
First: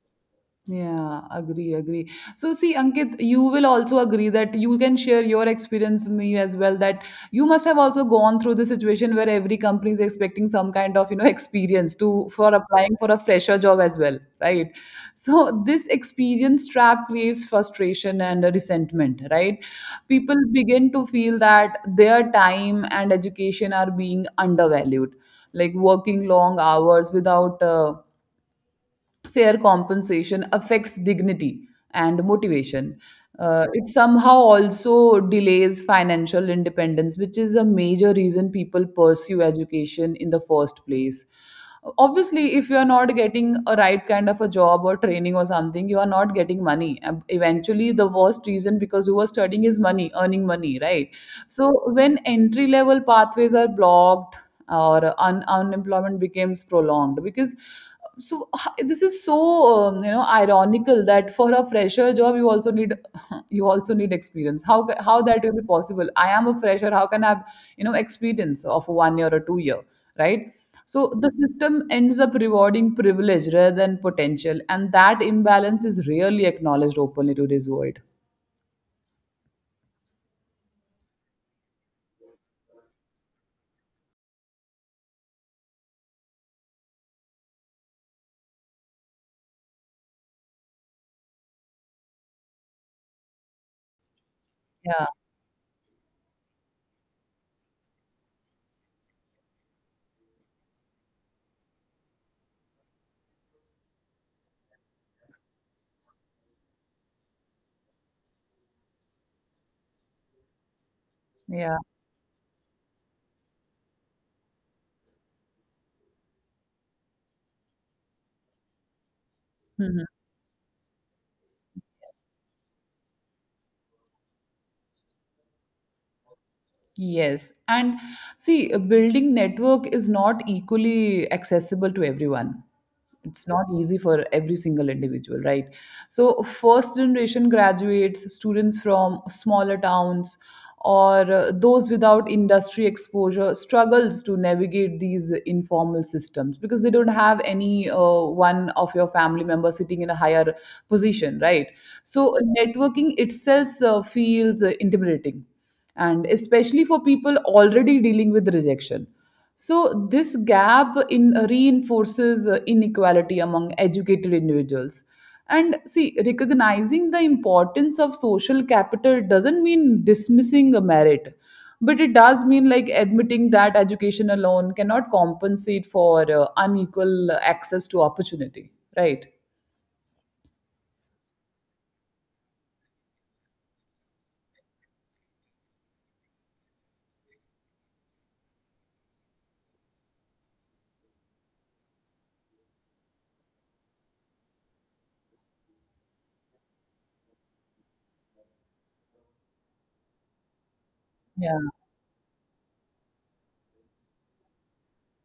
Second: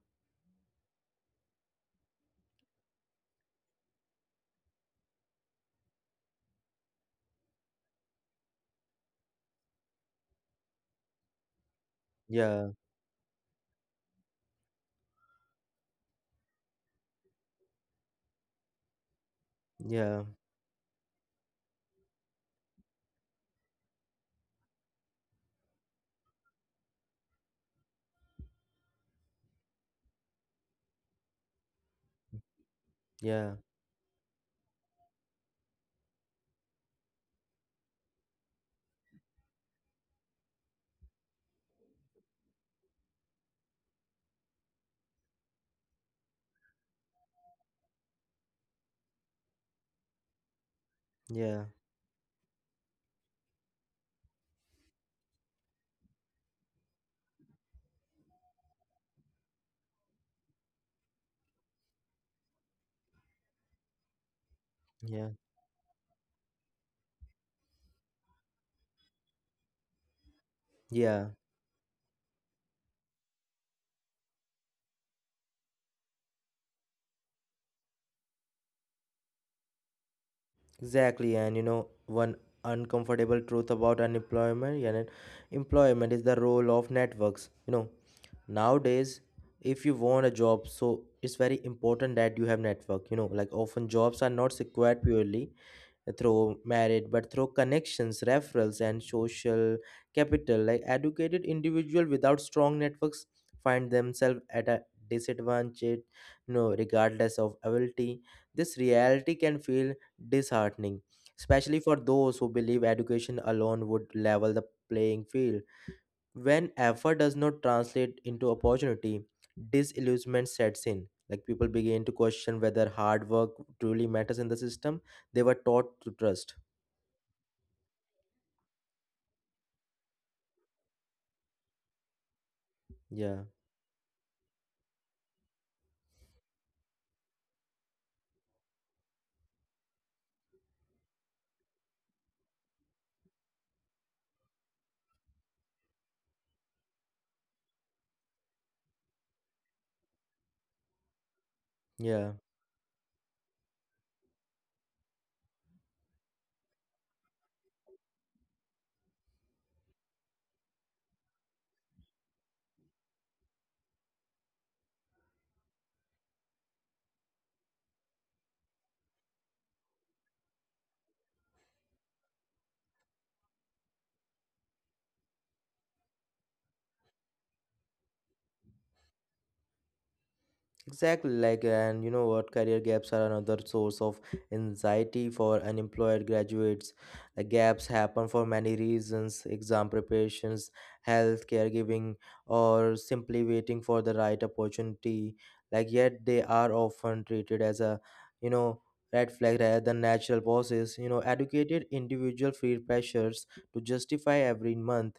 Speaker 2: Yeah, agree. So, see, Ankit, you will also agree that you can share your experience me as well. That you must have also gone through the situation where every company is expecting some kind of, you know, experience to for
Speaker 1: yeah
Speaker 2: applying for a fresher job as well, right? So, this experience trap creates frustration and resentment, right?
Speaker 1: yeah
Speaker 2: People begin to feel that their time and education are being undervalued, like working long hours without. Fair compensation affects dignity and motivation.
Speaker 1: yeah
Speaker 2: It somehow also delays financial independence, which is a major reason people pursue education in the first place. Obviously, if you are not getting a right kind of a job or training or something, you are not getting money. And eventually, the worst reason because you are studying is money, earning money, right?
Speaker 1: yeah
Speaker 2: So, when entry level pathways are blocked or unemployment becomes prolonged, because this is ironical that for a fresher job you also need you also need experience. How how
Speaker 1: yeah
Speaker 2: that will be possible? I am a fresher. How can I have, you know, experience of 1 year or 2 year, right? So
Speaker 1: yeah
Speaker 2: the system ends up rewarding privilege rather than potential, and that imbalance is rarely acknowledged openly today's world.
Speaker 1: exactly. And you know, one uncomfortable truth about unemployment, yeah, and employment is the role of networks. You know, nowadays, if you want a job, so it's very important that you have network. Like often jobs are not secured
Speaker 2: Yeah.
Speaker 1: purely through merit, but through connections, referrals, and social capital. Like educated individual without strong networks find themselves at a disadvantage. You know, regardless of ability, this reality can feel disheartening,
Speaker 2: Yeah.
Speaker 1: especially for those who believe education alone would level the playing field. When effort does not translate into opportunity,
Speaker 2: Mhm.
Speaker 1: disillusionment sets in. Like people begin to question whether hard work truly matters in the system they were taught to trust.
Speaker 2: Yes, and see, a building network is not equally accessible to everyone.
Speaker 1: yeah
Speaker 2: It's not easy for every single individual, right? So first generation graduates students from smaller towns or those without industry exposure struggles to navigate these informal systems, because they don't have any one of your family members sitting in a higher position, right?
Speaker 1: yeah
Speaker 2: So networking itself feels intimidating, and especially for people already dealing with rejection. So, this gap in reinforces inequality among educated individuals. And see, recognizing the importance of social capital doesn't mean dismissing a merit, but it does mean, like, admitting that education alone cannot compensate for unequal access to opportunity, right?
Speaker 1: Exactly, and career gaps are another source of anxiety for unemployed graduates. The gaps happen for many reasons: exam preparations, health, caregiving, or simply waiting for the right opportunity. Like, yet they are often treated as a, you know, red flag rather than natural process. You know,
Speaker 2: Yeah.
Speaker 1: educated individual feel pressures to justify every month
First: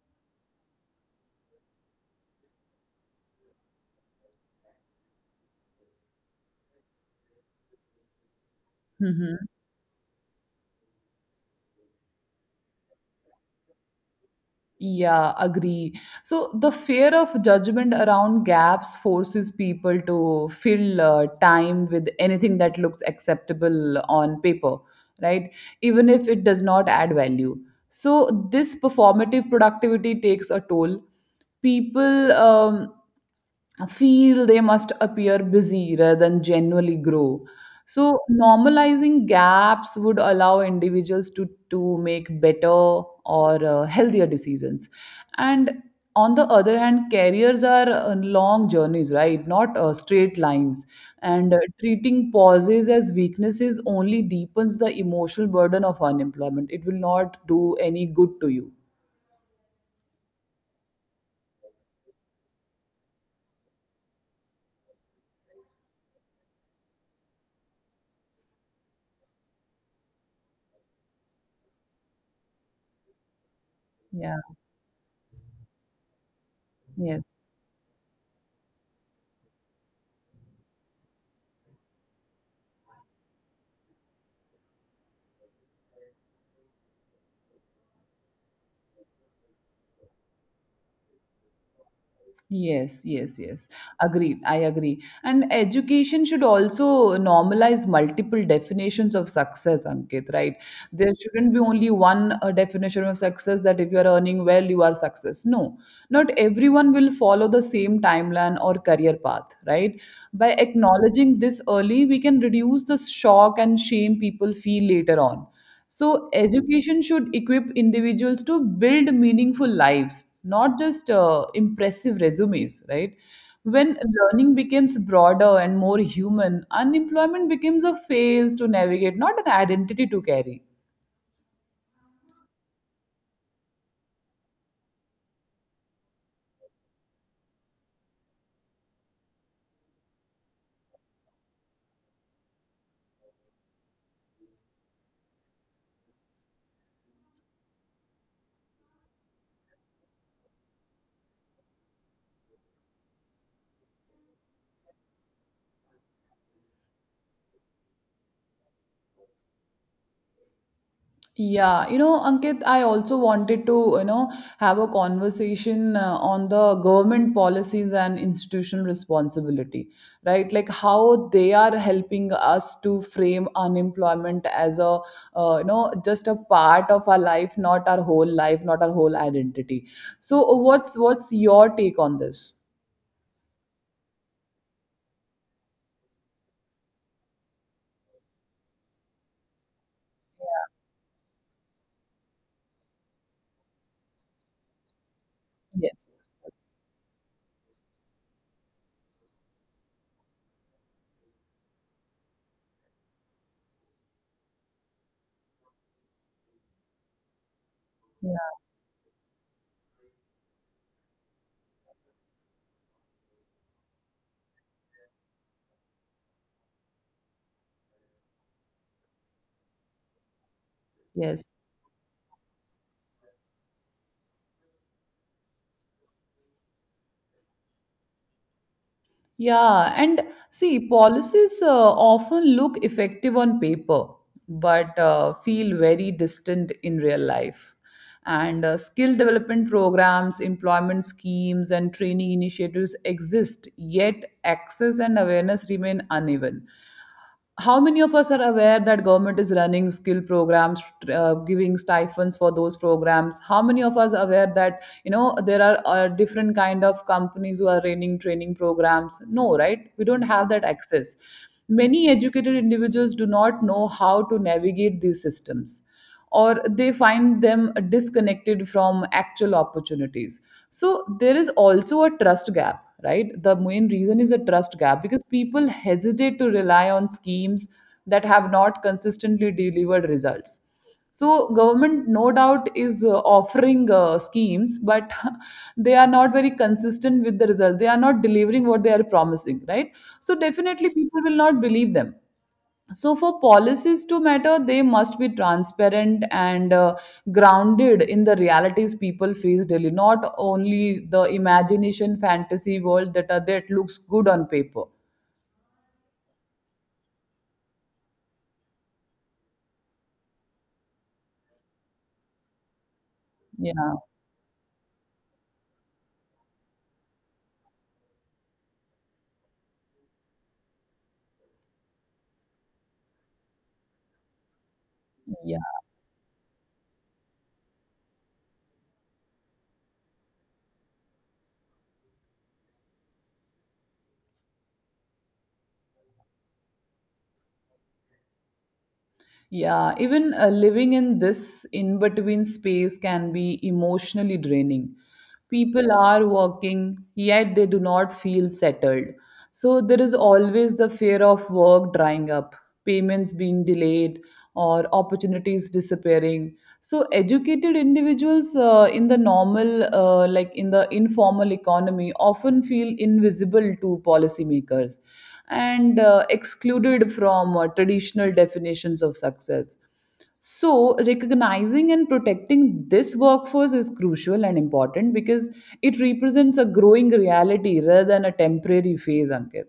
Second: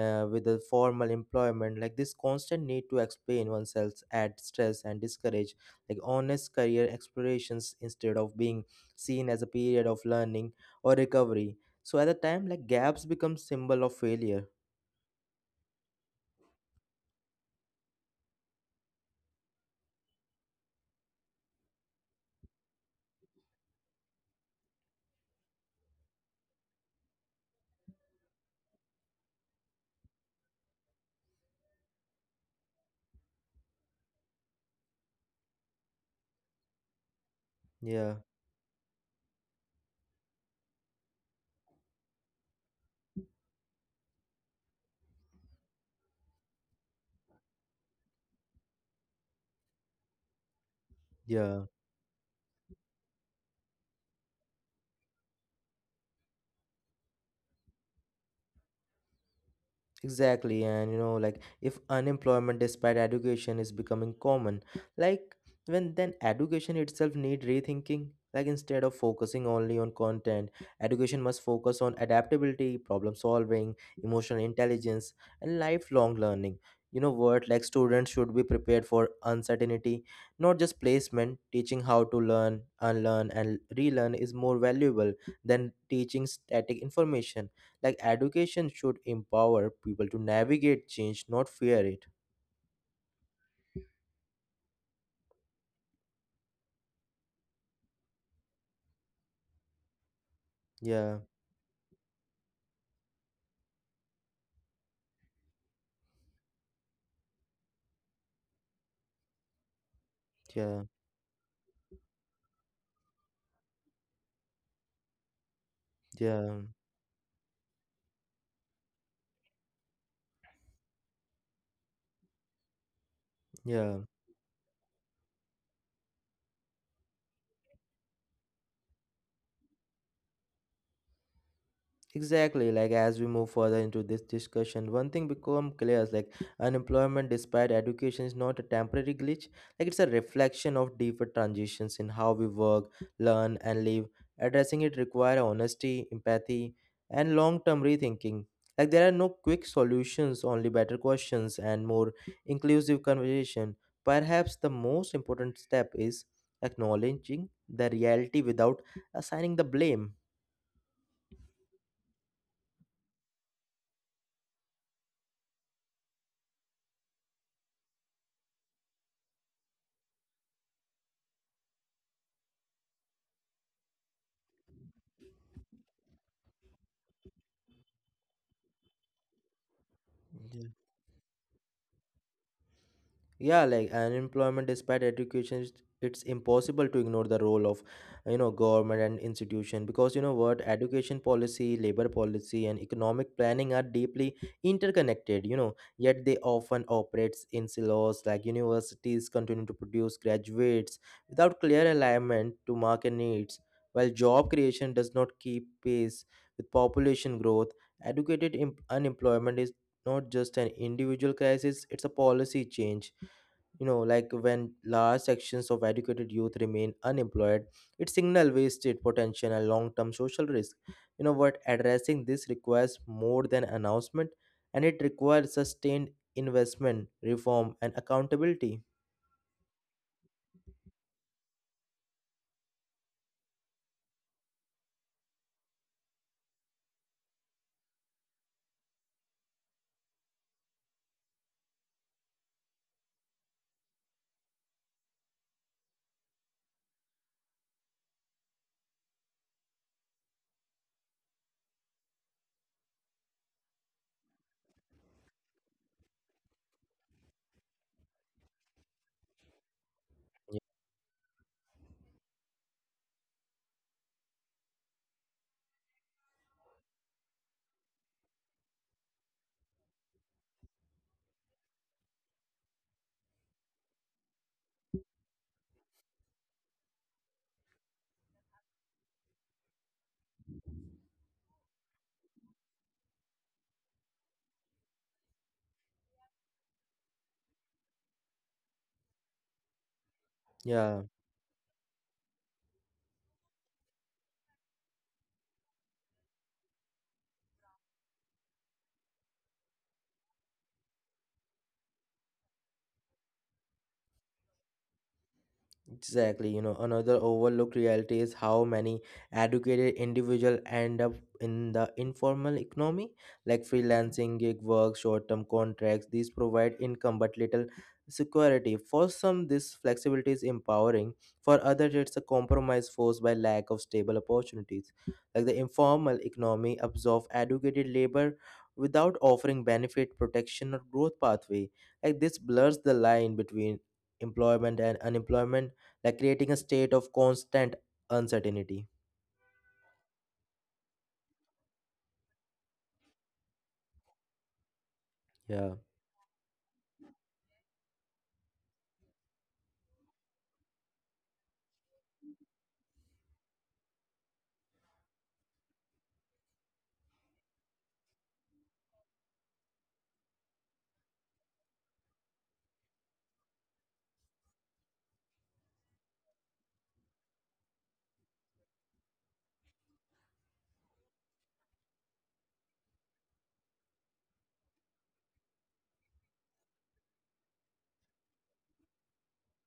Speaker 1: with the formal employment. Like this constant need to explain oneself add stress and discourage like honest career explorations instead of being seen as
Speaker 2: Mhm.
Speaker 1: a period of learning or recovery, so at the time like gaps become symbol of failure.
Speaker 2: Yeah, agree. So the fear of judgment around gaps forces people to fill time with anything that looks acceptable on paper, right? Even if it does not add value. So, this performative productivity takes a toll. People feel they must appear busy rather than genuinely grow.
Speaker 1: yeah
Speaker 2: So, normalizing gaps would allow individuals to make better or healthier decisions. And on the other hand, careers are long journeys, right? Not straight lines. And
Speaker 1: yeah
Speaker 2: treating pauses as weaknesses only deepens the emotional burden of unemployment. It will not do any good to you.
Speaker 1: Exactly, and you know, like if unemployment despite education is becoming common, like when then education itself need rethinking. Like instead of focusing only on content, education must focus on adaptability, problem solving,
Speaker 2: Yeah.
Speaker 1: emotional intelligence, and lifelong learning. You know
Speaker 2: Yes.
Speaker 1: what? Like students should be prepared for uncertainty, not just placement. Teaching how to learn, unlearn, and relearn is more valuable than teaching static information. Like education should empower people to navigate change, not fear it.
Speaker 2: Yes. Agreed. I agree. And education should also normalize multiple definitions of success, Ankit, right? There
Speaker 1: yeah
Speaker 2: shouldn't be only one definition of success, that if you are earning well, you are success. No, not everyone will follow the same timeline or career path, right? By
Speaker 1: yeah
Speaker 2: acknowledging this early, we can reduce the shock and shame people feel later on. So,
Speaker 1: yeah
Speaker 2: education should equip individuals to build meaningful lives, not just impressive resumes, right?
Speaker 1: yeah
Speaker 2: When learning becomes broader and more human, unemployment becomes a phase to navigate, not an identity to carry.
Speaker 1: Exactly, like as we move further into this discussion, one thing become clear is like unemployment despite education is not a temporary glitch, like it's a reflection of deeper transitions in how we work, learn and live. Addressing it require honesty, empathy and long-term rethinking. Like there are no quick solutions, only better questions and more inclusive conversation. Perhaps the most important step is acknowledging the reality without assigning the blame.
Speaker 2: Yeah, you know, Ankit, I also wanted to, you know, have a conversation on the government policies and institutional responsibility, right? Like how they are helping us to frame unemployment as a, you know, just a part of our life, not our whole life, not our whole identity. So, what's your take on this?
Speaker 1: Yeah like unemployment despite education, it's impossible to ignore the role of government and institution, because you know what, education policy, labor policy and economic planning are deeply interconnected. You know,
Speaker 2: Yes.
Speaker 1: yet they often operates in silos. Like universities continue to produce graduates without clear alignment to market needs, while job creation does not keep pace with population growth.
Speaker 2: Yeah.
Speaker 1: Educated unemployment is not just an individual crisis, it's a policy change. You know, like when large sections of educated youth remain unemployed, it signal wasted potential and long-term social risk. You know
Speaker 2: Yes.
Speaker 1: what, addressing this requires more than announcement, and it requires sustained investment, reform and accountability.
Speaker 2: Yeah, and see, policies often look effective on paper, but feel very distant in real life. And skill development programs, employment schemes, and training initiatives exist, yet access and awareness remain uneven. How many of us are aware that government is running skill programs, giving stipends for those programs? How many of us are aware that, you know, there are different kind of companies who are running training programs? No, right? We don't have that access. Many educated individuals do not know how to navigate these systems, or they find them disconnected from actual opportunities. So there is also a trust gap, right? The main reason is a trust gap, because people hesitate to rely on schemes that have not consistently delivered results. So government, no doubt, is offering schemes, but they are not very consistent with the result. They are not delivering what they are promising, right? So definitely
Speaker 1: yeah
Speaker 2: people will not believe them. So, for policies to matter, they must be transparent and grounded in the realities people face daily, not only the imagination, fantasy world that are, that looks good on paper.
Speaker 1: Exactly, you know, another overlooked reality is how many educated individuals end up in the informal economy, like
Speaker 2: Yeah,
Speaker 1: freelancing, gig work, short-term contracts. These provide income but little security. For some, this flexibility is empowering. For others, it's a compromise forced by lack of stable opportunities. Like the
Speaker 2: yeah,
Speaker 1: informal economy absorbs educated labor without offering benefit, protection, or growth pathway. Like this blurs the line between employment and unemployment, like creating a state of constant uncertainty.
Speaker 2: yeah. Even living in this in between space can be emotionally draining.
Speaker 1: Yeah,
Speaker 2: People are working, yet they do not feel settled. So there is always the fear of work drying up, payments being delayed, or opportunities disappearing. So educated individuals in the normal, like in the informal economy, often feel invisible to policymakers and excluded from traditional definitions of success. So, recognizing and protecting this workforce is crucial and important, because it represents a growing reality rather than a temporary phase, Ankit.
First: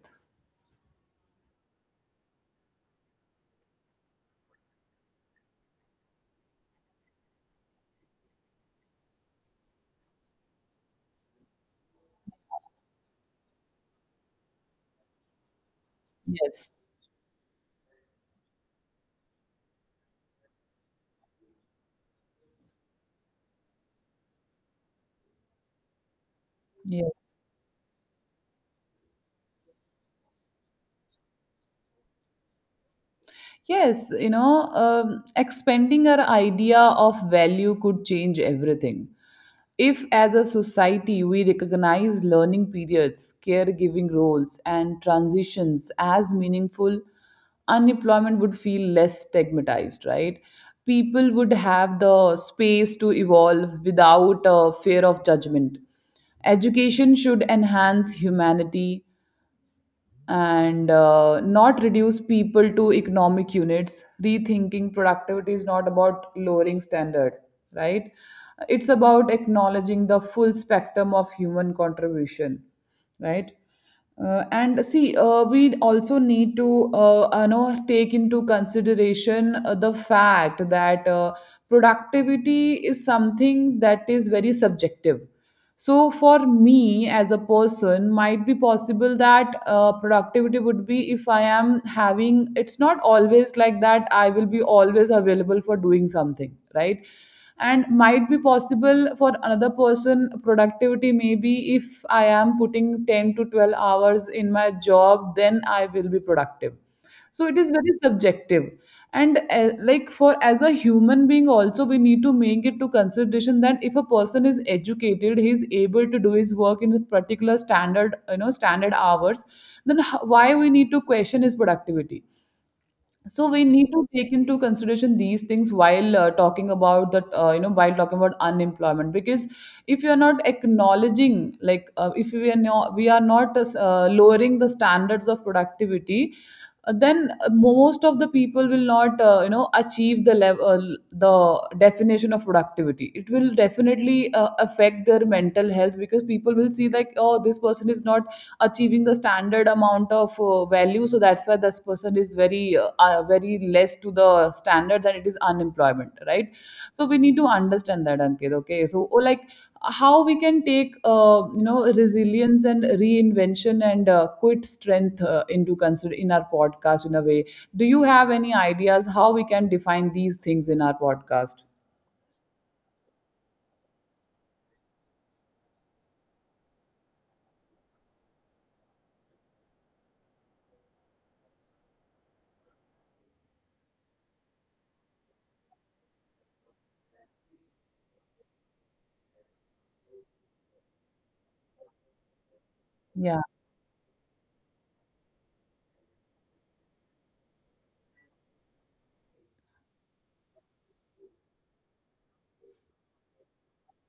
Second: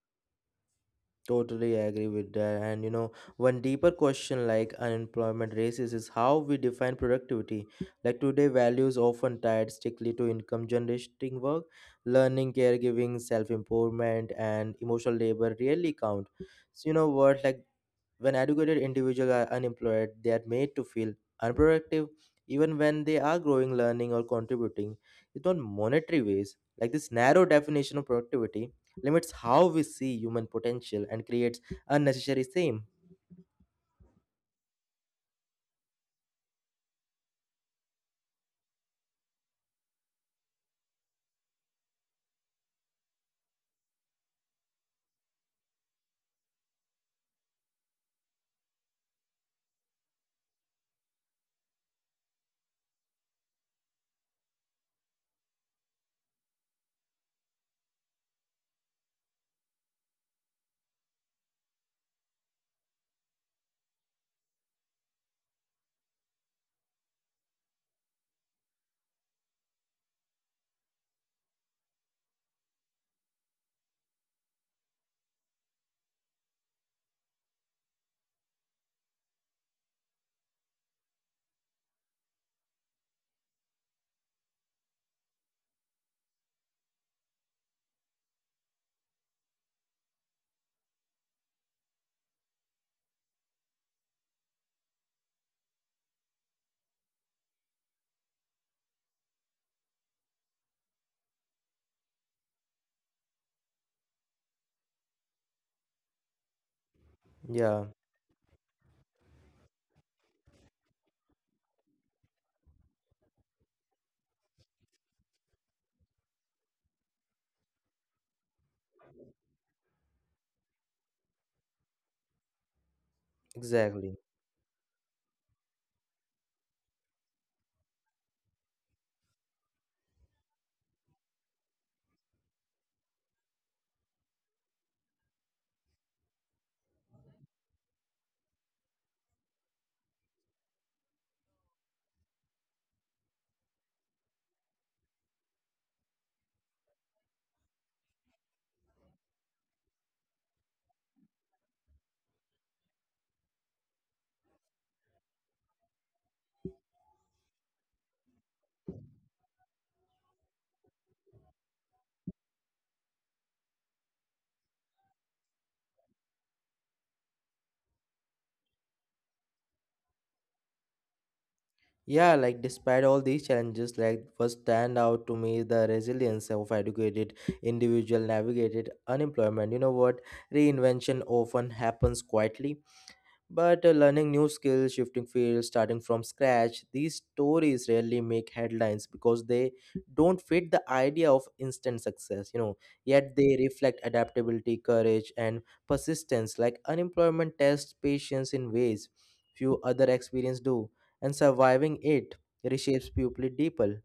Speaker 1: totally agree with that. And you know, one deeper question like unemployment raises is how we define productivity. Like today, values often tied strictly to income generating work, learning, caregiving, self improvement, and emotional labor really count.
Speaker 2: Yes,
Speaker 1: So, you know, words like when educated individuals are unemployed, they are made to feel unproductive even when they are growing, learning, or contributing. It's not monetary ways. Like this
Speaker 2: yes.
Speaker 1: narrow definition of productivity limits how we see human potential and creates unnecessary shame.
Speaker 2: Yes, you know, expanding our idea of value could change everything. If, as a society, we recognize learning periods, caregiving roles, and transitions as meaningful, unemployment would feel less stigmatized, right? People would have the space to evolve without a fear of judgment. Education should enhance humanity, and not reduce people to economic units. Rethinking productivity is not about lowering standard, right? It's about acknowledging the full spectrum of human contribution, right? And see, we also need to, you know, take into consideration the fact that productivity is something that is very subjective. So for me as a person, might be possible that productivity would be if I am having, it's not always like that I will be always available for doing something, right? And might be possible for another person productivity, maybe if I am putting 10 to 12 hours in my job, then I will be productive. So it is
Speaker 1: Yeah,
Speaker 2: very subjective. And like for as a human being also, we need to make it to consideration that if a person is educated, he is able to do his work in a particular standard, you know, standard hours, then why we need to question his productivity? So we need to
Speaker 1: exactly.
Speaker 2: take into consideration these things while talking about that, you know, while talking about unemployment, because if you are not acknowledging, like if we are not lowering the standards of productivity, then most of the people will not, you know, achieve the level, the definition of productivity. It will definitely affect their mental health, because people will see like, oh, this person is not achieving the standard amount of value, so that's why this person is very very less to the standards, and it is unemployment, right? So we need to understand that, Ankit. Okay, so, oh, like how we can take you know, resilience and reinvention and quit strength into consider in our podcast in a way. Do you have any ideas how we can define these things in our podcast?
Speaker 1: Yeah, like despite all these challenges, like what stand out to me is the resilience of educated individual navigated unemployment. You know what? Reinvention often happens quietly. But learning new skills, shifting fields, starting from scratch, these stories rarely make headlines because they don't fit the idea of instant success, you know. Yet
Speaker 2: Yeah.
Speaker 1: they reflect adaptability, courage, and persistence. Like unemployment tests patience in ways few other experience do, and surviving it reshapes people deeper.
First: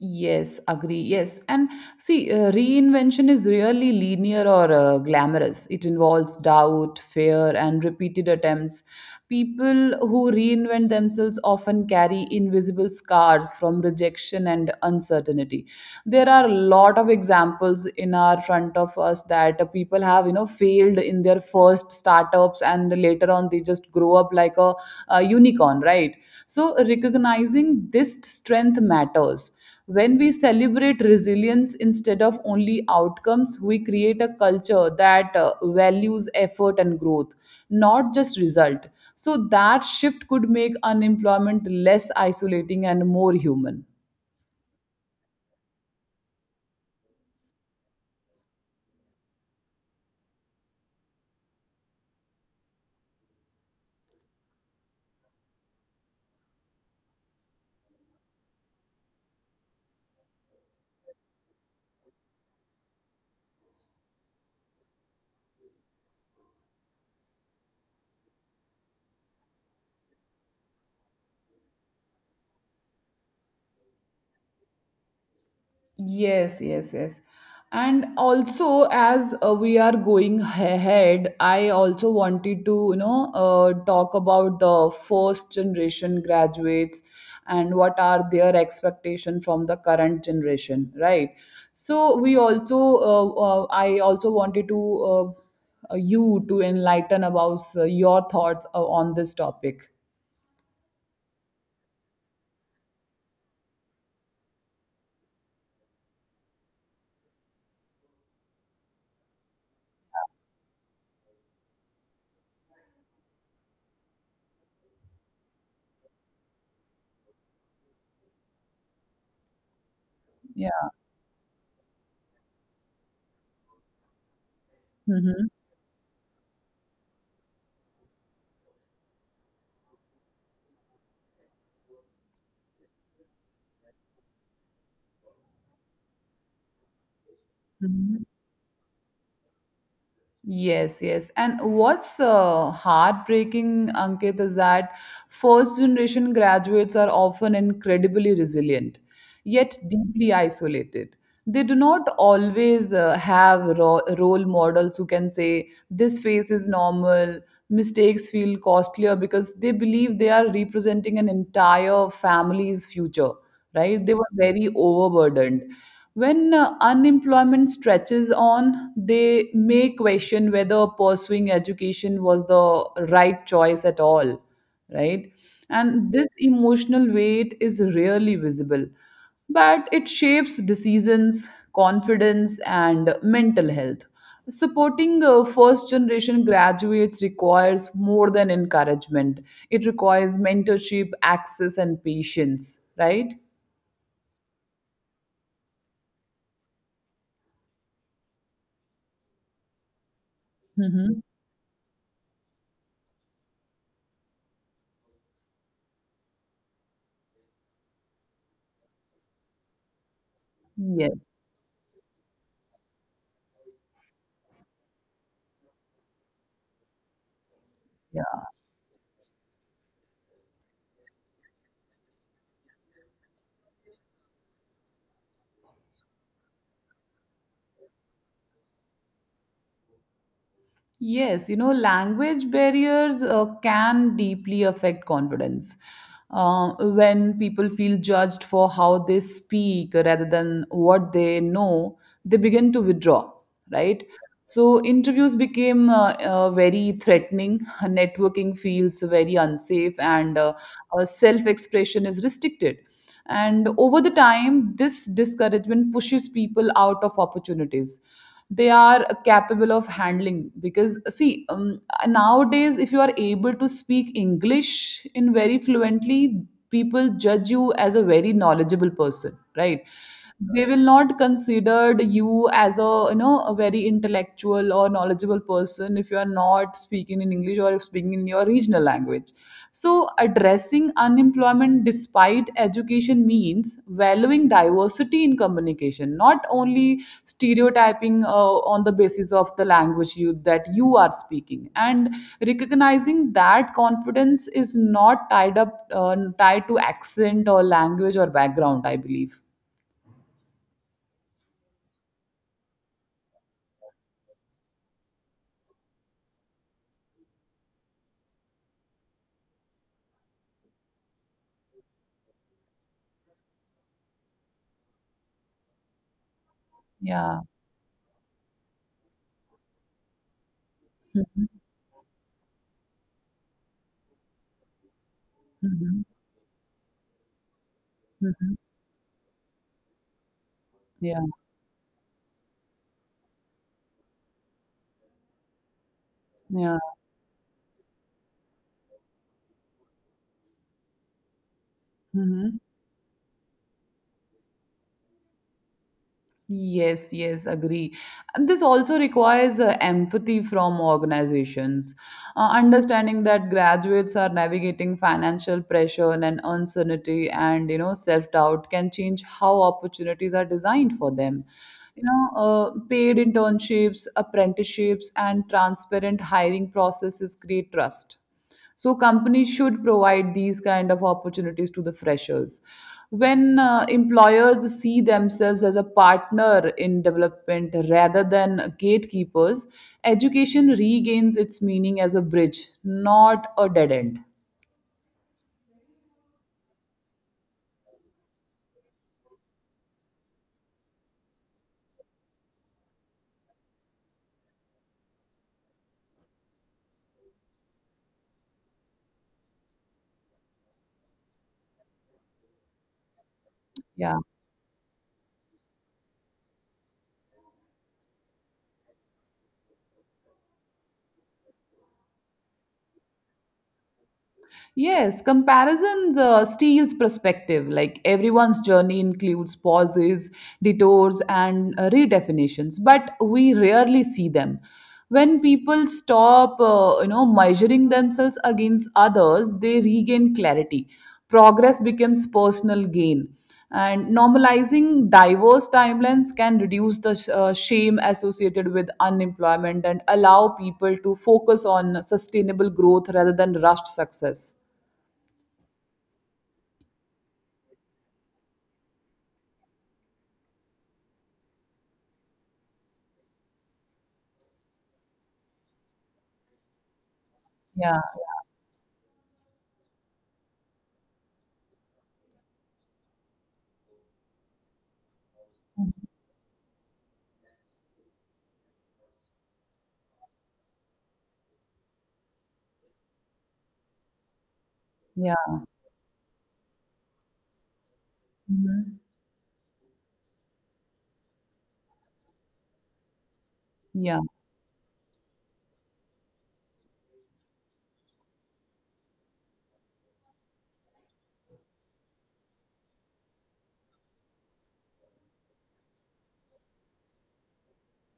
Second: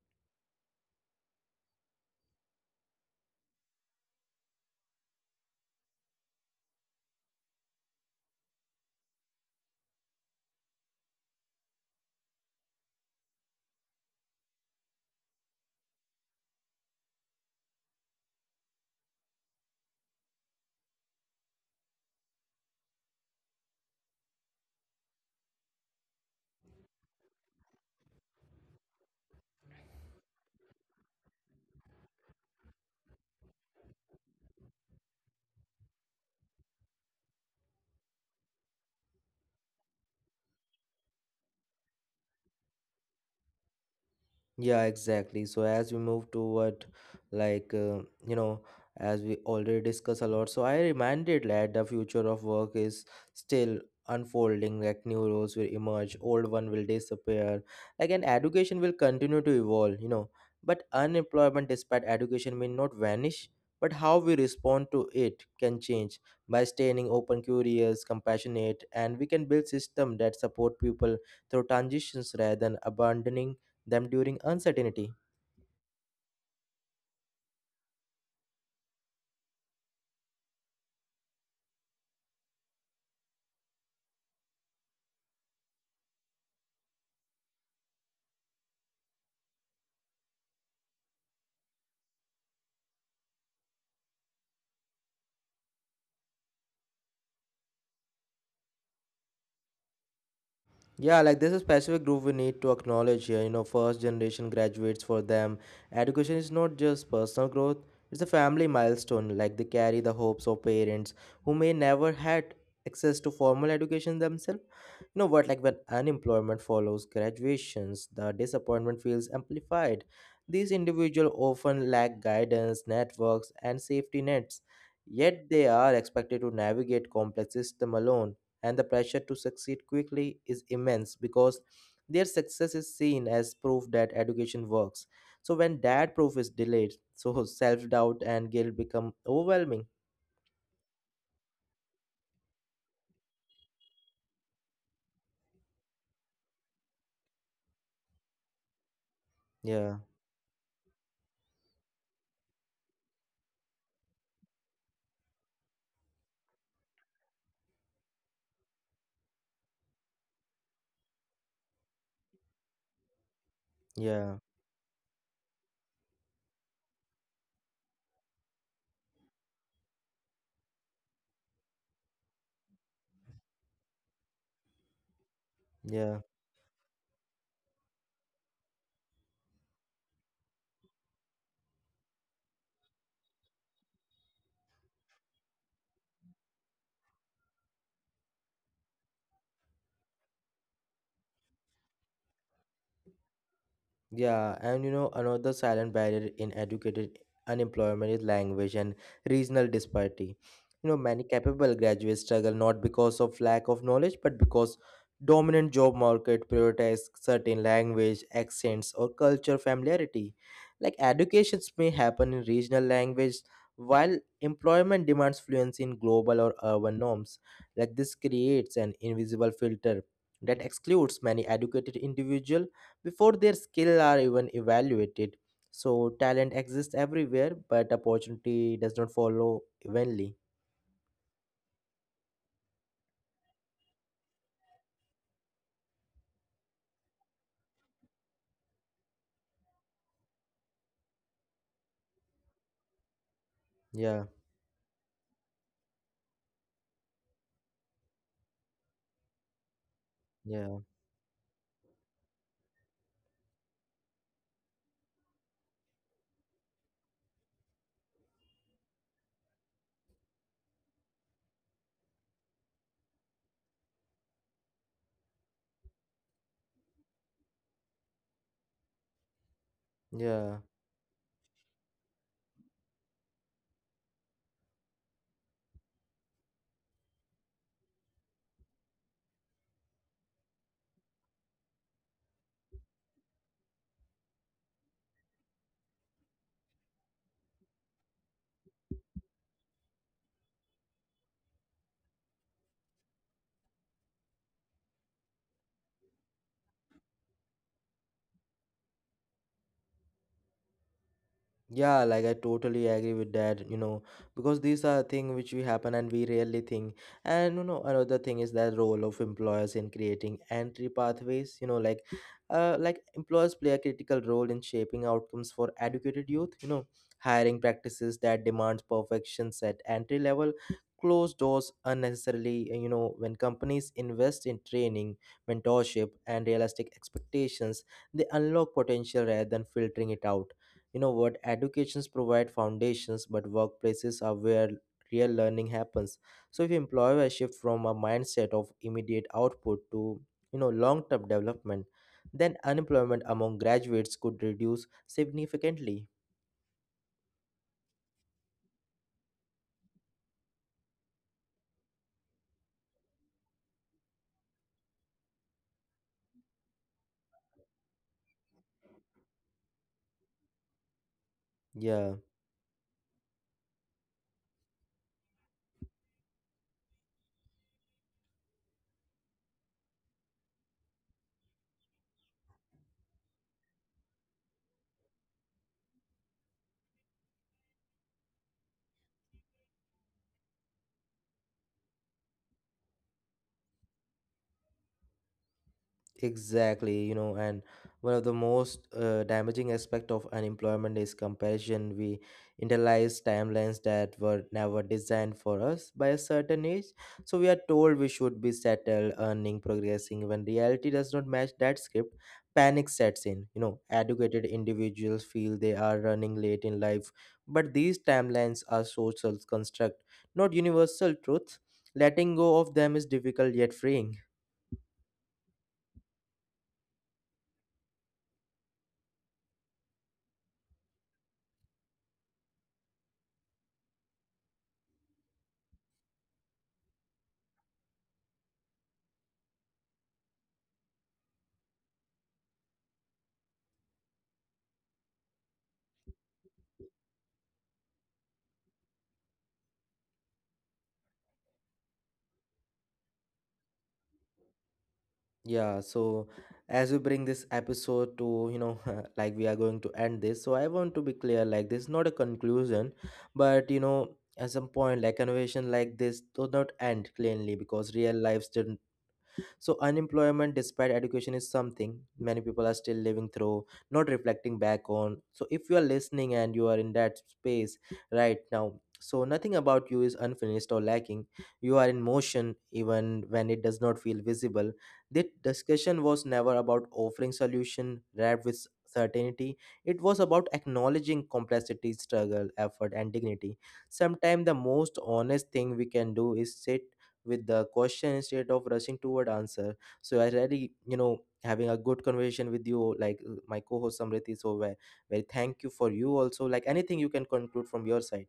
Speaker 2: Yes, agree. Yes. And see, reinvention is really linear or glamorous. It involves doubt, fear, and repeated attempts. People who reinvent themselves often carry invisible scars from rejection and uncertainty. There are a lot of examples in our front of us that people have, you know, failed in their first startups, and later on they just grow up like a unicorn, right? So recognizing this strength matters. When we celebrate resilience instead of only outcomes, we create a culture that values effort and growth, not just result. So that shift could make unemployment less isolating and more human.
Speaker 1: Yeah, exactly. So as we move toward, like you know, as we already discussed a lot, so I reminded that the future of work is still unfolding. Like new roles will emerge, old one will disappear. Again, education will continue to evolve. You know, but unemployment, despite education, may not vanish. But how we respond to it can change by staying open, curious, compassionate, and we can build system that support people through transitions rather than abandoning them during uncertainty.
Speaker 2: Yes, yes, yes. And also, as we are going ahead, I also wanted to, talk about the first generation graduates and what are their expectation from the current generation, right? So we also, I also wanted to you to enlighten about your thoughts on this topic.
Speaker 1: Yeah, like there's a specific group we need to acknowledge here. You know, first generation graduates, for them education is not just personal growth, it's a family milestone. Like they carry the hopes of parents who may never had access to formal education themselves. You know what? Like when unemployment follows graduations, the disappointment feels amplified. These
Speaker 2: Yeah.
Speaker 1: individuals often lack guidance, networks, and safety nets, yet
Speaker 2: Hmm.
Speaker 1: they are expected to navigate complex systems alone, and the pressure to succeed quickly is immense because their success is seen as proof that education works. So when that proof is delayed, so self-doubt and guilt become overwhelming.
Speaker 2: Yes, yes. And what's heartbreaking, Ankit, is that first generation graduates are often incredibly resilient, yet
Speaker 1: Yeah,
Speaker 2: deeply isolated. They do not always have role models who can say, this phase is normal, mistakes feel costlier because they believe they are representing an entire family's future, right? They
Speaker 1: yeah,
Speaker 2: were very overburdened. When unemployment stretches on, they may question whether pursuing education was the right choice at all, right? And
Speaker 1: yeah.
Speaker 2: this emotional weight is rarely visible, but it shapes decisions, confidence, and mental health. Supporting first generation graduates requires more than encouragement, it requires mentorship, access, and patience, right?
Speaker 1: Yeah, and you know, another silent barrier in educated unemployment is language and regional disparity. You know, many
Speaker 2: Mhm.
Speaker 1: capable graduates struggle not because of lack of knowledge, but because dominant job market prioritize certain language, accents, or culture familiarity. Like
Speaker 2: Yes.
Speaker 1: educations may happen in regional language, while employment demands fluency in global or urban norms. Like this
Speaker 2: Yeah.
Speaker 1: creates an invisible filter that excludes many educated individuals before their skill are even evaluated. So talent exists everywhere, but opportunity does not follow evenly.
Speaker 2: Yes, you know, language barriers can deeply affect confidence. When people feel judged for how they speak rather than what they know, they begin to withdraw, right?
Speaker 1: Yeah,
Speaker 2: So, interviews became very threatening, networking feels very unsafe, and
Speaker 1: yeah,
Speaker 2: self expression is restricted. And over the time this discouragement pushes people out of opportunities they are capable of handling, because see, nowadays if you are able to speak english in very fluently, people judge you as a very knowledgeable person, right?
Speaker 1: yeah.
Speaker 2: They will not consider you as a, a very intellectual or knowledgeable person if you are not speaking in english or if speaking in your regional language. So addressing unemployment despite education means valuing diversity in communication, not only stereotyping on the basis of the language you that you are speaking, and recognizing that confidence is not tied up tied to accent or language or background, I believe.
Speaker 1: Yeah, like I totally agree with that, you know, because these are things which we happen and we rarely think. And you know, another thing is that role of employers in creating entry pathways, you know, like employers play a critical role in shaping outcomes for educated youth, you know,
Speaker 2: Yeah.
Speaker 1: hiring practices that demands perfections at entry level, close
Speaker 2: Mhm,
Speaker 1: doors unnecessarily, you know, when companies invest in training,
Speaker 2: mhm,
Speaker 1: mentorship and realistic expectations, they
Speaker 2: mhm.
Speaker 1: unlock potential rather than filtering it out. You know
Speaker 2: Yeah,
Speaker 1: what? Educations provide foundations, but workplaces are where real learning happens. So if
Speaker 2: yeah.
Speaker 1: employers shift from a mindset of immediate output to long-term development, then
Speaker 2: Mhm.
Speaker 1: unemployment among graduates could reduce significantly.
Speaker 2: Yes, yes, agree. And this also requires empathy from organizations, understanding that graduates are navigating financial pressure and uncertainty, and you know self-doubt can change how opportunities are designed for them. You
Speaker 1: Yeah.
Speaker 2: know, paid internships, apprenticeships, and transparent hiring processes create trust. So companies should provide these kind of opportunities to the freshers. When employers see themselves as a partner in development rather than gatekeepers, education regains its meaning as a bridge, not a dead end.
Speaker 1: Exactly, you know, and one of the most damaging aspect of unemployment is comparison. We internalize timelines that were never designed for us by a certain age, so we are told we should be settled, earning, progressing. When reality does not match that script, panic sets in. You know,
Speaker 2: Yeah.
Speaker 1: educated individuals feel they are running late in life, but these timelines are social construct, not universal truth. Letting go of them is difficult yet freeing.
Speaker 2: Yes, comparisons steals perspective. Like everyone's journey includes pauses, detours, and redefinitions, but we rarely see them. When people stop, measuring themselves against others, they regain clarity. Progress becomes personal gain, and normalizing diverse timelines can reduce the shame associated with unemployment and allow people to focus on sustainable growth rather than rushed success.
Speaker 1: Yeah, so as we bring this episode to, you know, like we are going to end this, so I want to be clear like, this is not a conclusion, but you know, at some point, like conversation like this do not end cleanly because
Speaker 2: Yeah,
Speaker 1: real lives did. So unemployment despite education is something many people are still living through, not reflecting back on. So if you are listening and you are in that space right now, so nothing about you is unfinished or lacking. You are in motion even when it does not feel visible. The
Speaker 2: yeah.
Speaker 1: discussion was never about offering solution wrapped with
Speaker 2: Mhm.
Speaker 1: certainty. It was about acknowledging complexity, struggle, effort, and dignity.
Speaker 2: Yeah.
Speaker 1: Sometimes the most honest thing we can do is sit with the question instead of rushing toward answer. So I really, you know, having a good conversation with you, like my co-host Samrit is over. Very thank you for you also, like anything you can conclude from your side.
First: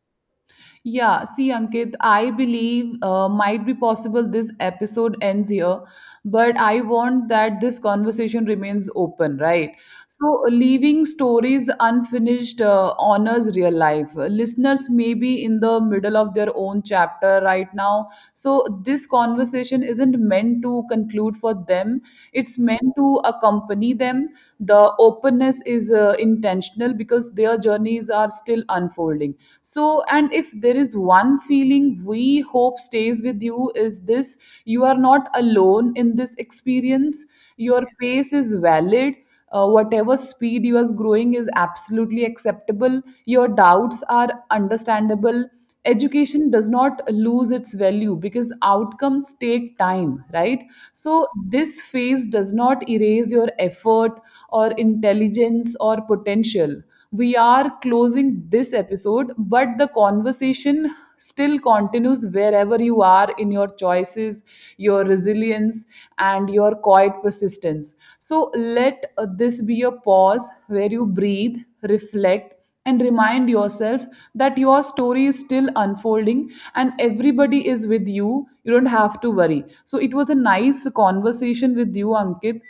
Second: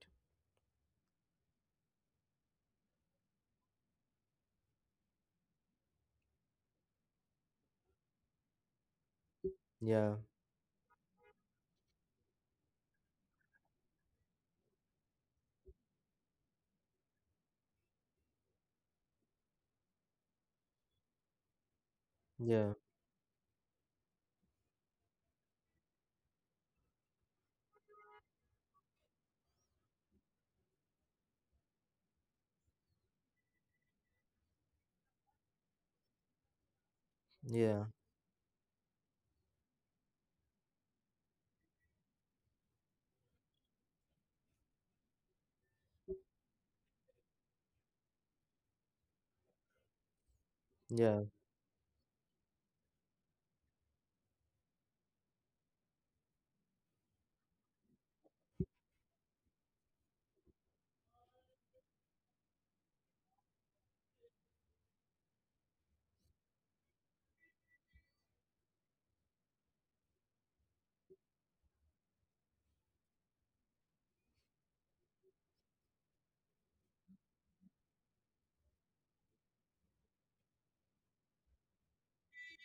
Speaker 2: Yeah. See, Ankit, I believe might be possible this episode ends here, but I want that this conversation remains open, right?
Speaker 1: yeah
Speaker 2: So, leaving stories unfinished honors real life. Listeners may be in the middle of their own chapter right now. So, this conversation isn't meant to conclude for them, it's
Speaker 1: yeah
Speaker 2: meant to accompany them. The openness is intentional because their journeys are still unfolding. So, and if there is one feeling we hope stays with you is this: you are not alone in this experience. Your
Speaker 1: yeah
Speaker 2: pace is valid. Uh, whatever speed you are growing is absolutely acceptable. Your doubts are understandable. Education does not lose its value because outcomes take time, right? So
Speaker 1: yeah
Speaker 2: this phase does not erase your effort or intelligence or potential. We are closing this episode, but the conversation still continues wherever you are, in your choices, your resilience, and your quiet persistence. So let this be a pause where you breathe, reflect, and remind yourself that your story is still unfolding and everybody is with you. You don't have to worry. So it was a nice conversation with you, Ankit.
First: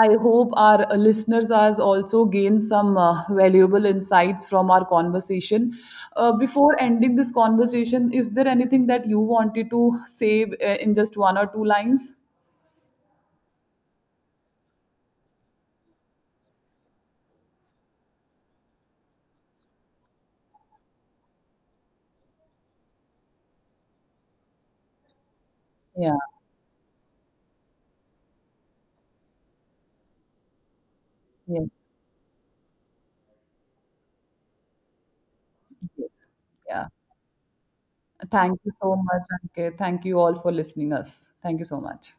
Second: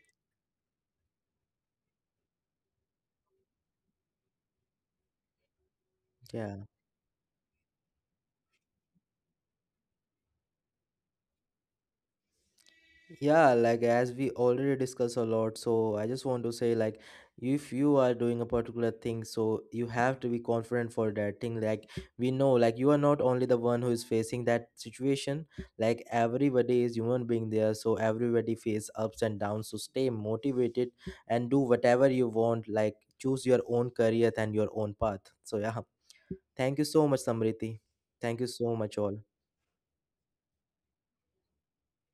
Speaker 2: I hope our listeners has also gained some valuable insights from our conversation.
Speaker 1: yeah
Speaker 2: Before ending this conversation, is there anything that you wanted to say in just one or two lines?
Speaker 1: Yeah, like as we already discussed a lot, so I just want to say like if you are doing a particular thing, so you have to be confident for that thing. Like we know, like you are not only the one who is facing that situation, like
Speaker 2: Yeah,
Speaker 1: everybody is human being there, so everybody face ups and downs. So stay motivated and do
Speaker 2: yes,
Speaker 1: whatever you want, like choose your own career and your own path. So yeah.
Speaker 2: yes.
Speaker 1: Thank
Speaker 2: Yeah.
Speaker 1: you so much, Samriti. Thank you
Speaker 2: Thank you
Speaker 1: so
Speaker 2: so
Speaker 1: much
Speaker 2: much,
Speaker 1: all.
Speaker 2: Ankit. Thank you all for listening us. Thank you so much.